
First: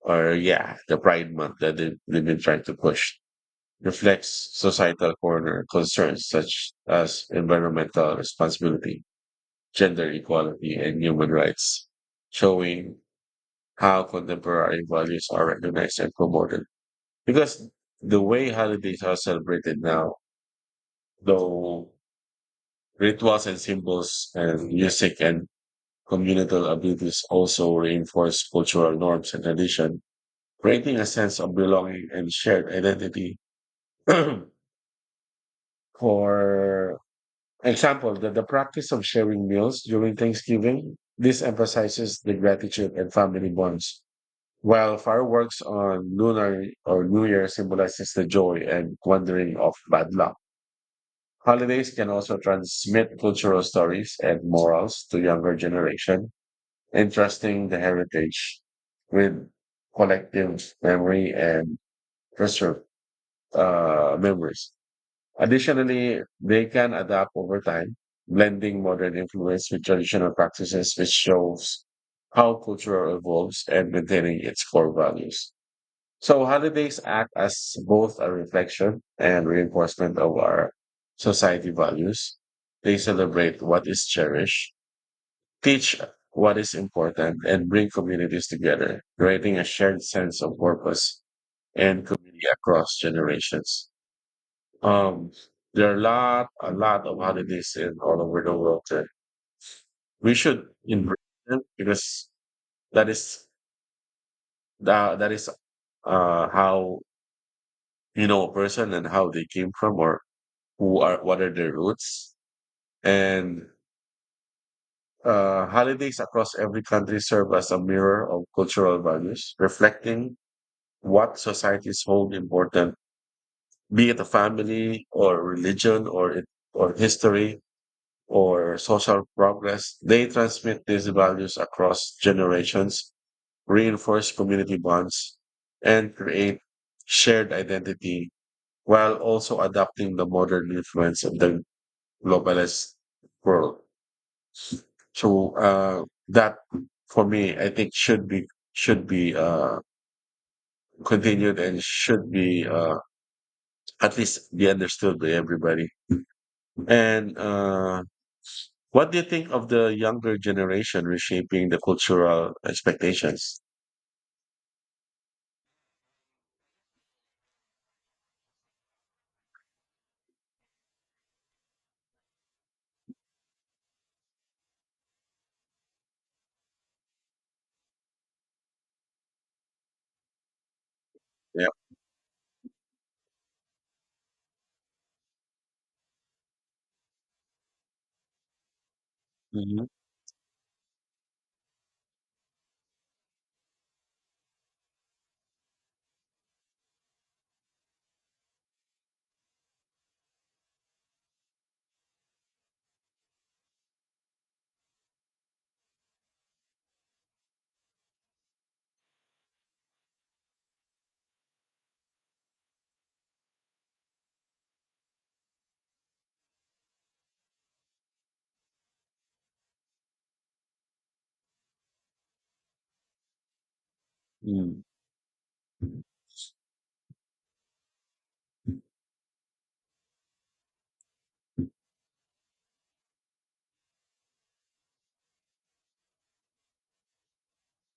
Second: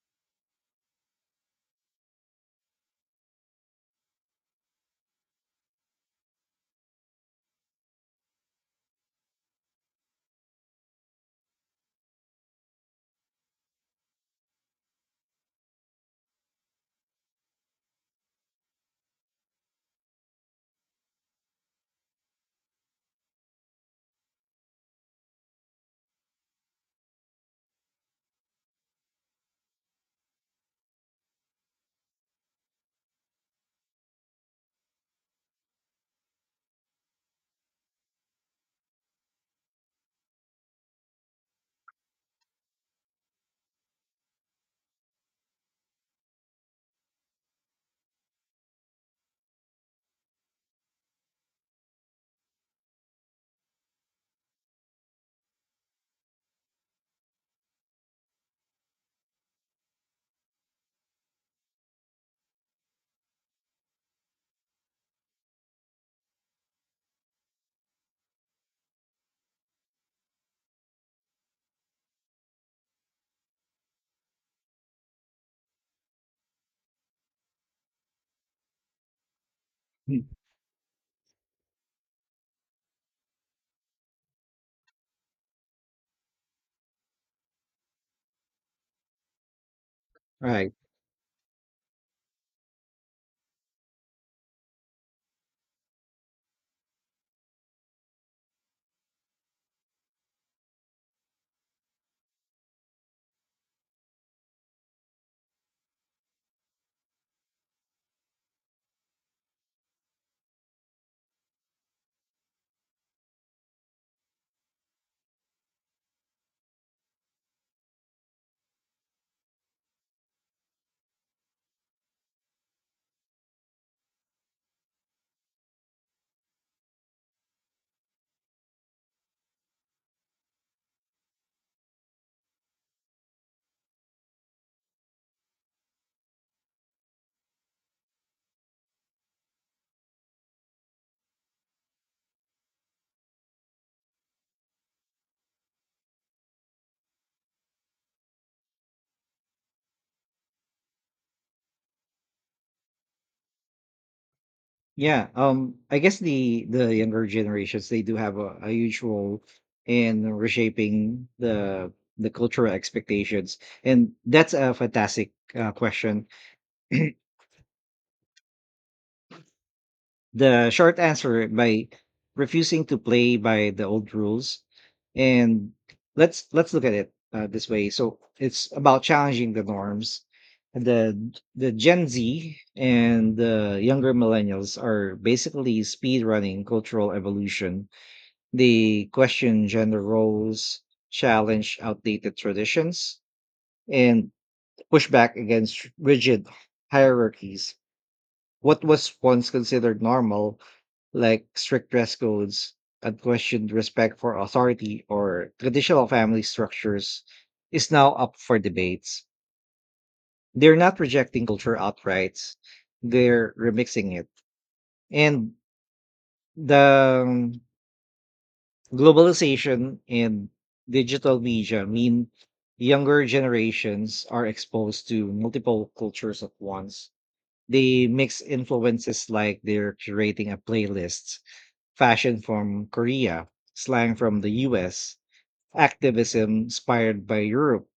yeah, the Pride Month that they've been trying to push, reflects societal corner concerns such as environmental responsibility, gender equality, and human rights, showing how contemporary values are recognized and promoted. Because the way holidays are celebrated now, though rituals and symbols and music and communal activities, also reinforce cultural norms and tradition, creating a sense of belonging and shared identity. For example, the practice of sharing meals during Thanksgiving, this emphasizes the gratitude and family bonds, while fireworks on Lunar or New Year symbolizes the joy and wandering of bad luck. Holidays can also transmit cultural stories and morals to younger generation, entrusting the heritage with collective memory and preserve memories. Additionally, they can adapt over time, blending modern influence with traditional practices, which shows how culture evolves and maintaining its core values. So holidays act as both a reflection and reinforcement Mm. of our society values. They celebrate what is cherished, teach what is important, and bring communities together, creating a shared sense of Right. purpose and community across generations. Um, there are a lot of holidays in all over the world. Uh, we should embrace them because that is that, that is how you know a person and how they came from, or who are what are their roots. And holidays across every country serve as a mirror of cultural values, reflecting what societies hold important, be it a family or religion or it, or history or social progress. They transmit these values across generations, reinforce community bonds, and create shared identity while also adapting the modern influence of the globalist world. So that, for me, I think should be should be uh, continued and should be, at least be understood Yeah. by everybody. I guess the younger And generations they do have a huge what do you role think of the in younger generation reshaping reshaping the the cultural cultural expectations, expectations? and that's a fantastic question. The short answer, by refusing to play by the old rules. And let's look at it this way. So it's about challenging the norms. The Yeah. the Gen Z and the younger millennials are basically speed running cultural evolution. They question Mm-hmm. gender roles, challenge outdated traditions, and push back against rigid hierarchies, what was once considered normal, like strict dress codes, unquestioned respect for authority, or traditional family structures, is now up for debates. They're not rejecting culture outright, they're remixing it. And the globalization and digital media mean younger generations are Mm. exposed to multiple cultures at once. They mix influences like they're curating a playlist, fashion from Korea, slang from the US, activism inspired by Europe.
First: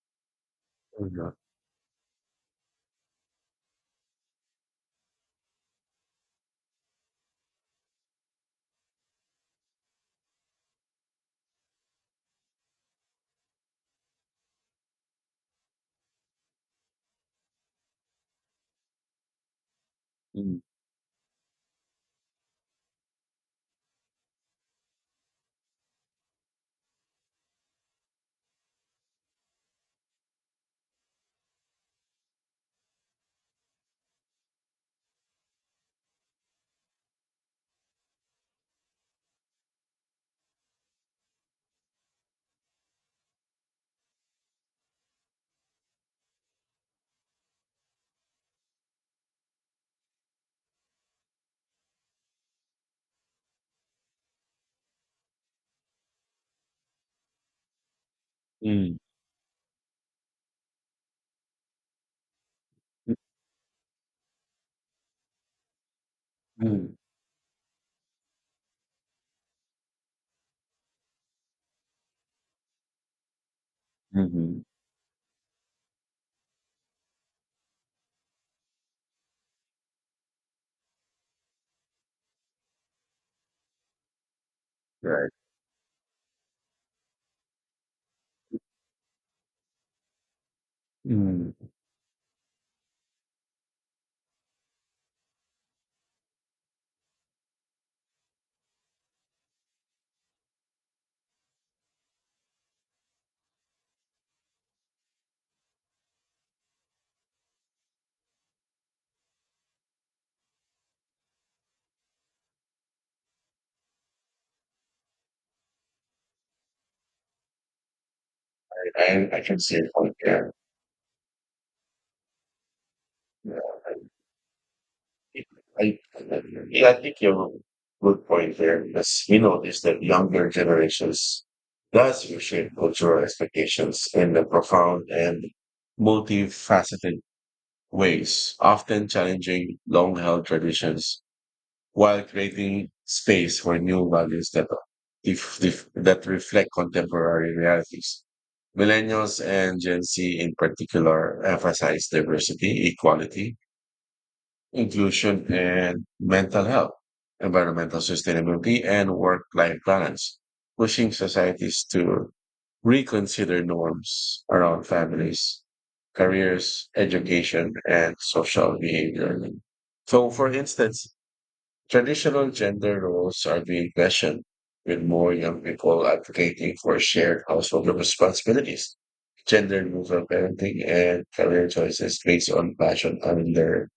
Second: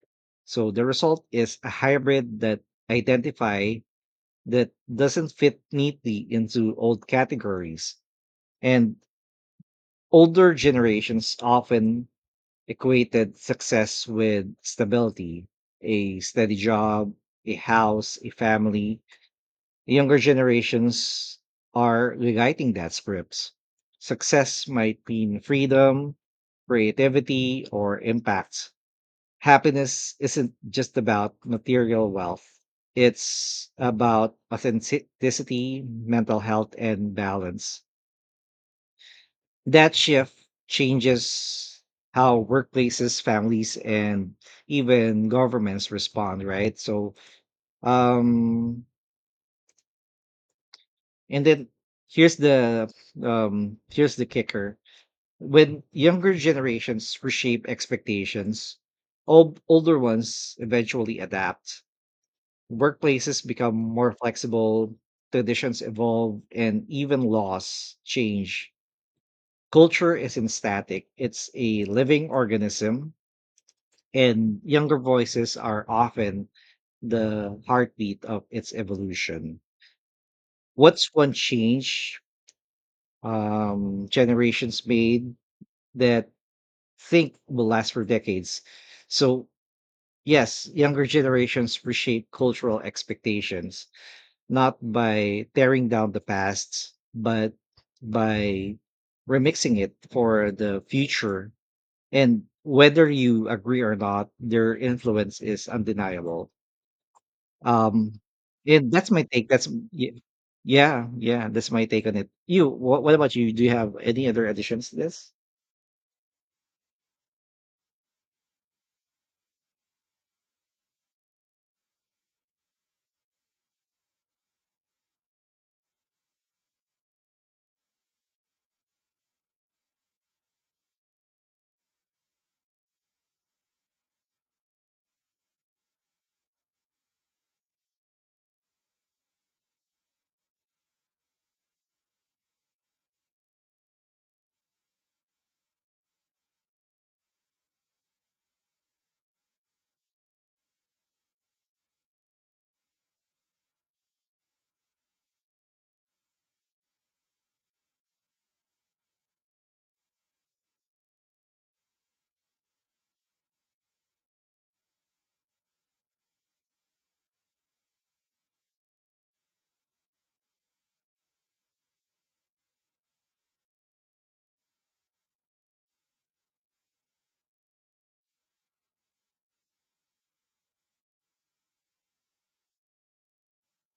So the result Mhm. is a hybrid that identify, that doesn't fit neatly into old categories. And older generations often equated success with stability, a steady job, a house, a family. Younger Mm. generations are rewriting that script. Success might mean freedom, creativity, or impact. Happiness isn't just about material wealth, it's about authenticity, mental health, and balance. That shift changes how workplaces, families, and even governments respond, right? So, um, and then here's the here's the kicker, when younger generations reshape expectations, Mm. old, older ones eventually adapt, workplaces become more flexible, traditions evolve and Mm. even laws change, culture isn't static, it's a living organism, Mm-hmm. and younger voices are often the heartbeat of its evolution. What's one change generations Right. made that think will last for decades. So, yes, younger Mm. generations reshape cultural expectations, not by tearing down the past, but by remixing it for the future. And whether you agree or not, their influence is undeniable. Um, and that's my take. That's y- yeah, yeah. That's my take on it. You, what about you? Do you have any other additions to this? I can see your point there. Yeah. I, yeah, I think you have a good point there because we notice that younger generations does reshape cultural expectations in a profound and multifaceted ways, often challenging long held traditions while creating space for new values that, if- that reflect contemporary realities. Millennials and Gen Z in particular emphasize diversity, equality, inclusion and mental health, environmental sustainability, and work-life balance, pushing societies to reconsider norms around families, careers, education, and social behavior. So, for instance, traditional gender roles are being questioned with more young people advocating for shared household responsibilities, gender neutral parenting, and career choices based on passion and their,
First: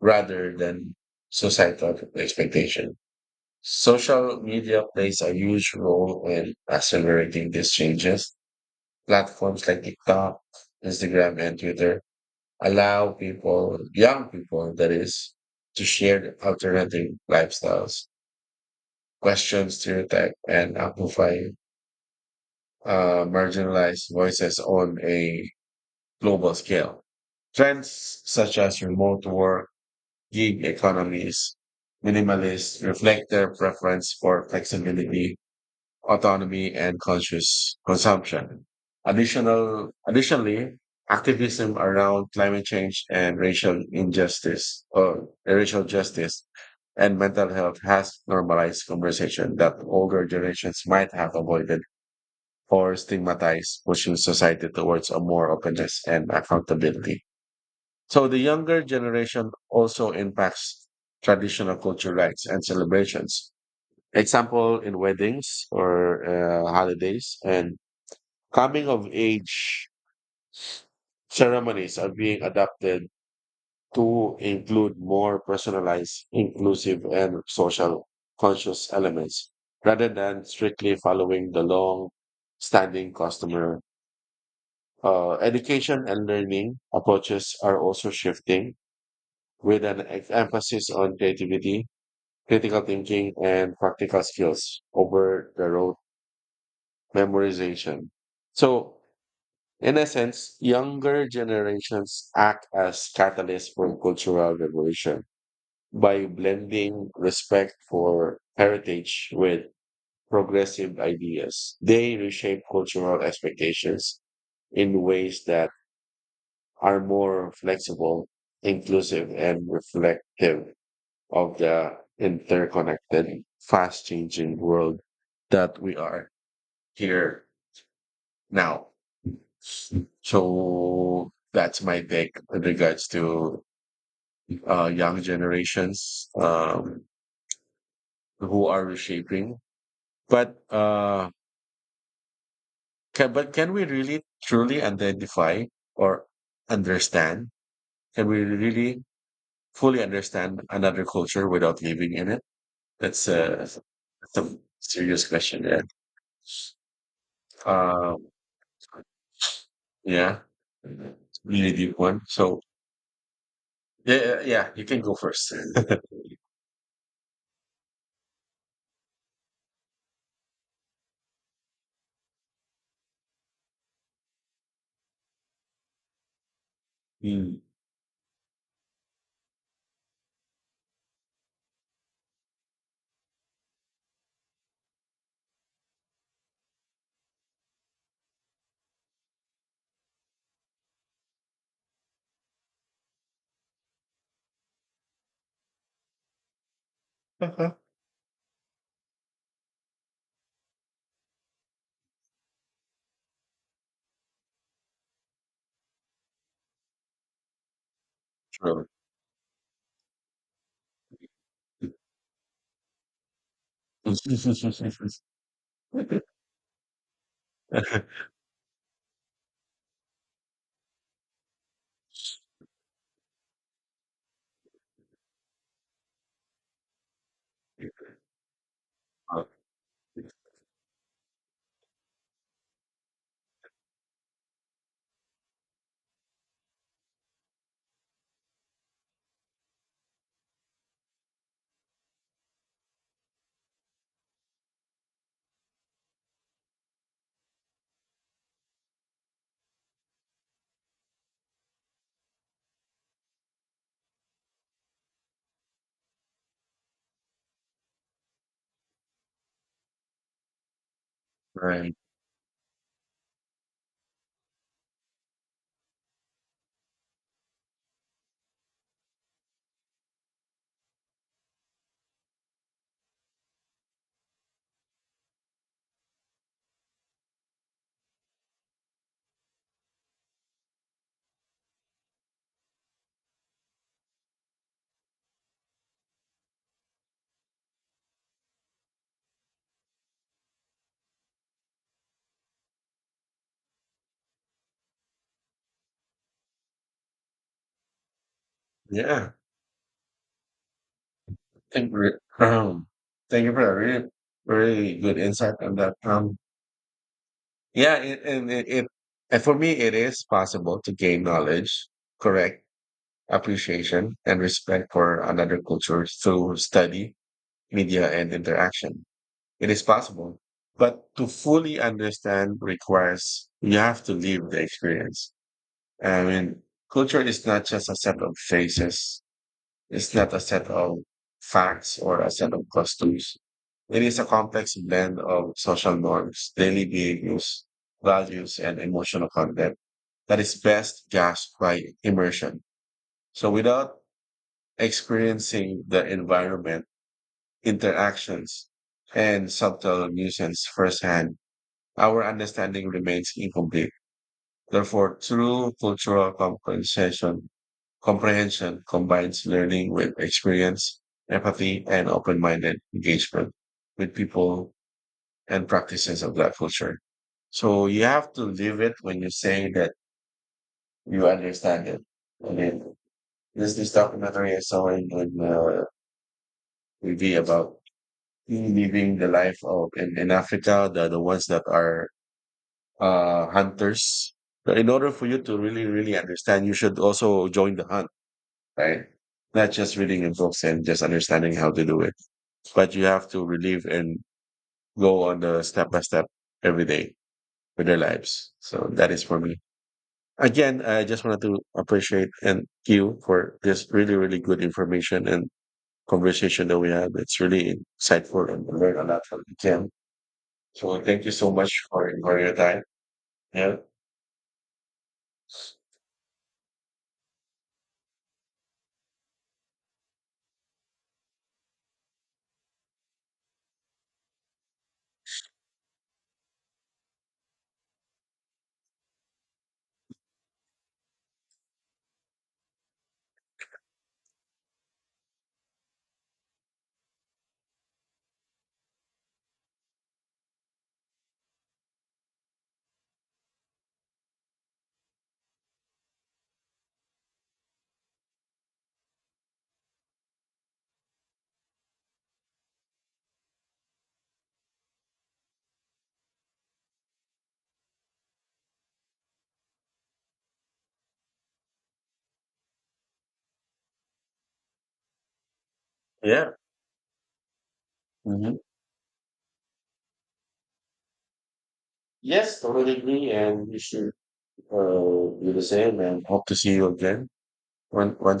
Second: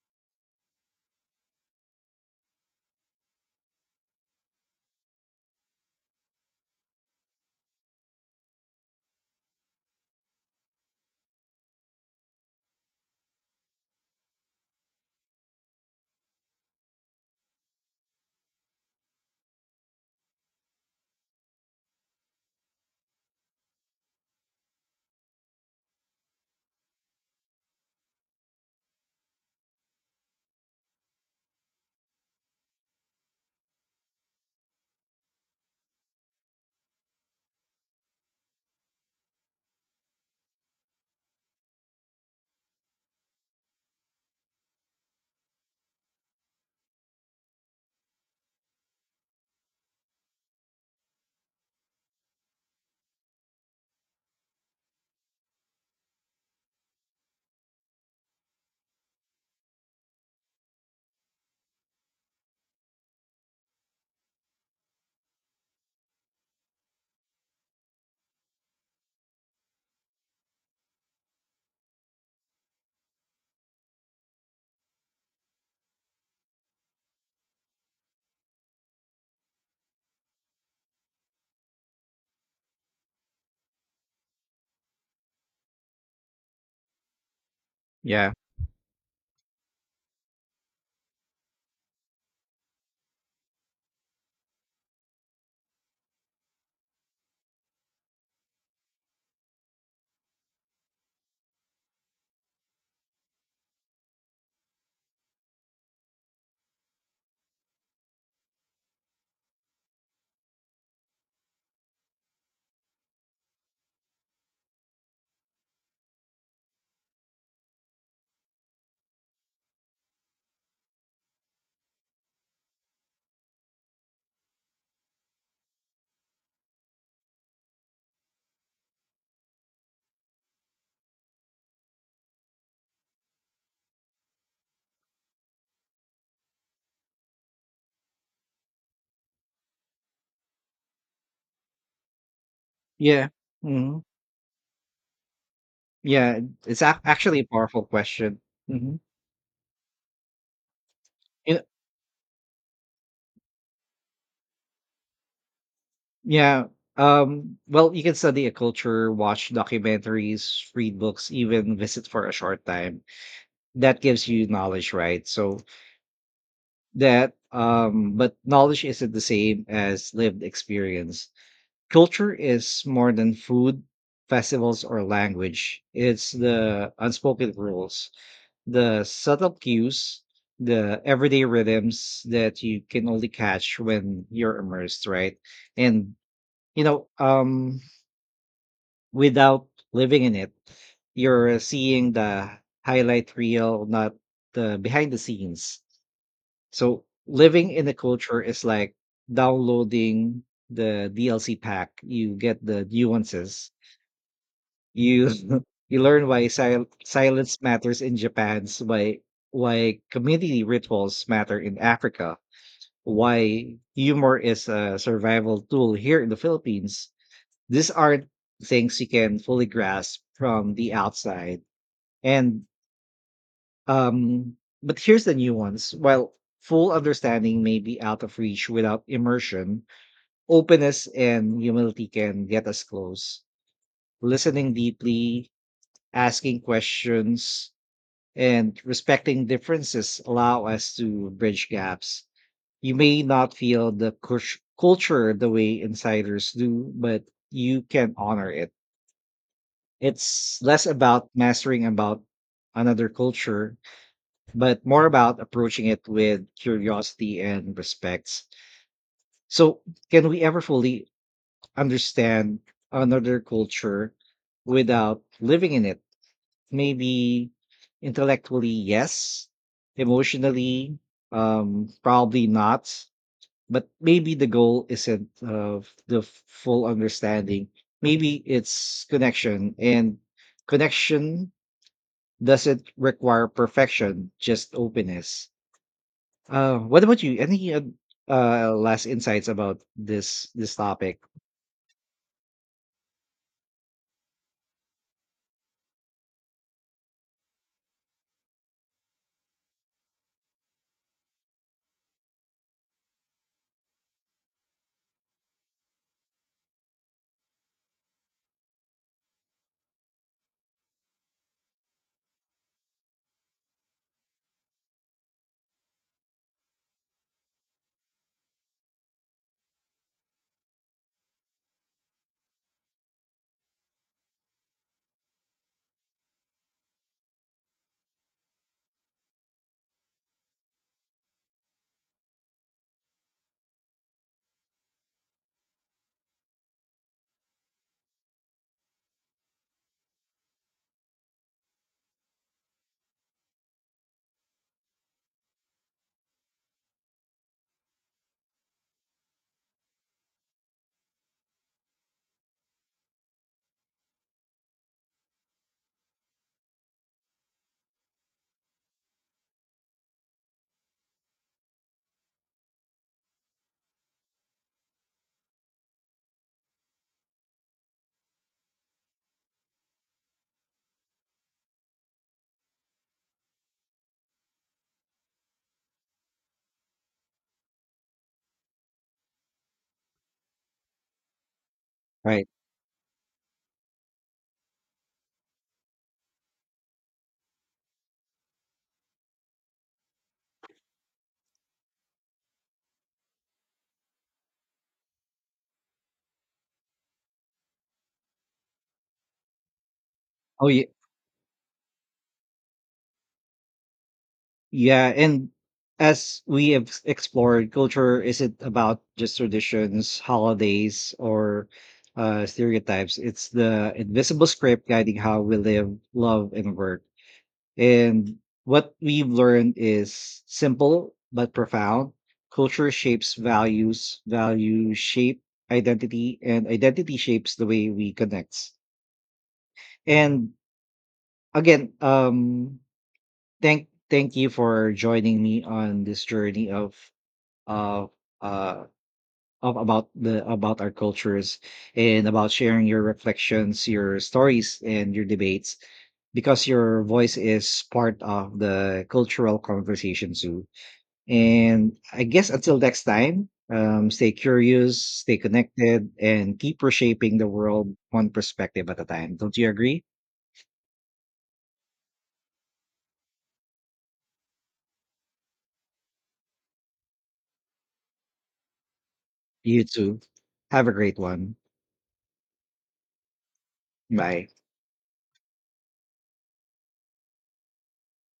rather than societal expectation. Social media plays a huge role in accelerating these changes. Platforms like TikTok, Instagram, and Twitter allow people, young people, that is, to share alternative lifestyles, question stereotype, and amplify marginalized voices on a global scale. Trends such as remote work, gig economies, minimalists reflect their preference for flexibility, autonomy, and conscious consumption. Additionally, activism around climate change and racial injustice or racial justice and mental health has normalized conversation that older generations might have avoided or stigmatized, pushing society towards a more openness and accountability. So the younger generation also impacts traditional culture rites and celebrations. Example in weddings or holidays and coming of age ceremonies are being adapted to include more personalized, inclusive, and social conscious elements rather than strictly following the long standing customer. Education and learning approaches are also Yeah. shifting with an emphasis on creativity, critical thinking, and practical skills over the road memorization. So, in essence, younger generations act as catalysts for cultural revolution by blending respect for heritage with progressive ideas. They reshape cultural expectations in ways that are more flexible, inclusive, and reflective of the interconnected, fast changing world that we are here now. So that's my take in regards to young generations who are reshaping. But Yeah. But can we Mhm. really truly identify or Yeah, it's ac actually a understand? powerful Can we question. Mhm. really fully understand another culture without living in it? That's a, that's a serious question. Yeah. Yeah, well, you can Uh, study a culture, watch yeah, documentaries, it's read books, a really even deep visit one. for a So, short time. That yeah, gives yeah, you yeah, you knowledge, can go right? first. So that but knowledge isn't the same as lived experience. Culture is more than food, festivals, or language. It's the unspoken Mm. rules, the subtle cues, the everyday rhythms that you can only catch when you're immersed, right? And you know, um, without living in it, you're seeing the highlight reel, not the behind the scenes. So living Uh-huh. in the culture is like downloading the DLC pack. You get the nuances. You you learn why silence matters in Japan's, True. Why community rituals matter in Africa, why humor is a survival tool here in the Philippines. These aren't things you can fully grasp from the outside. And um but here's the nuance. While full understanding may be out of reach without immersion, openness and humility can get us close. Listening deeply, asking questions, and respecting differences allow us to bridge gaps. You may not feel the culture the way insiders do, but you can honor it. It's less about mastering about another culture, but more about approaching it with curiosity and respect. So, can we ever fully Right. understand another culture without living in it? Maybe intellectually yes, emotionally, probably not, but maybe the goal isn't the full understanding, maybe it's connection, and connection doesn't require perfection, just openness. What about you, any last insights about this topic? Yeah. Thank you. Um, thank you for that really, really good insight on that. Yeah, it, and it, it, and for me, it is possible to gain knowledge, correct appreciation, and respect for another culture through study, media, and interaction. It is possible, but to fully understand requires you have to live the experience. I mean, culture is not just a set of faces. It's not a set of facts or a set of customs. It is a complex blend of social norms, daily behaviors, values, and emotional content that is best gasped by immersion. So without experiencing the environment, interactions, and subtle nuisance firsthand, our understanding remains incomplete. Therefore, true comprehension combines learning with experience, empathy, and open-minded engagement with people and practices of that culture. So you have to live it when you say that you understand it. I mean, this documentary I saw in TV about living the life of in Africa, the ones that are Right. Hunters. So in order for you to really, really understand, you should also join the hunt, right? Not just reading in books and just understanding how to do it, but you have to relieve and go on the step by step every day with their lives. So that is for me. Oh Again, yeah. I just wanted to appreciate and you for this really, really good Yeah, information and and as conversation we that have we had. It's explored, really culture insightful isn't and learn about a lot just from you, Ken. traditions, So holidays, thank you so or much for your time. stereotypes. It's Yeah. the invisible script guiding how we live, love, and work. And what we've learned is simple but profound. Culture shapes values, values shape identity, and identity shapes the way we connect. And again, thank you for joining me on this journey of of uh about the about our cultures and about sharing your reflections, your stories, and your debates, because your voice is part of the cultural conversation too. And I guess until next time, stay curious, stay connected, and keep reshaping the world one perspective at a time. Don't you agree? Yeah. Mhm. You too. Have a great one. Yes, totally agree, and you should Bye. uh, do the same. And hope to see you again one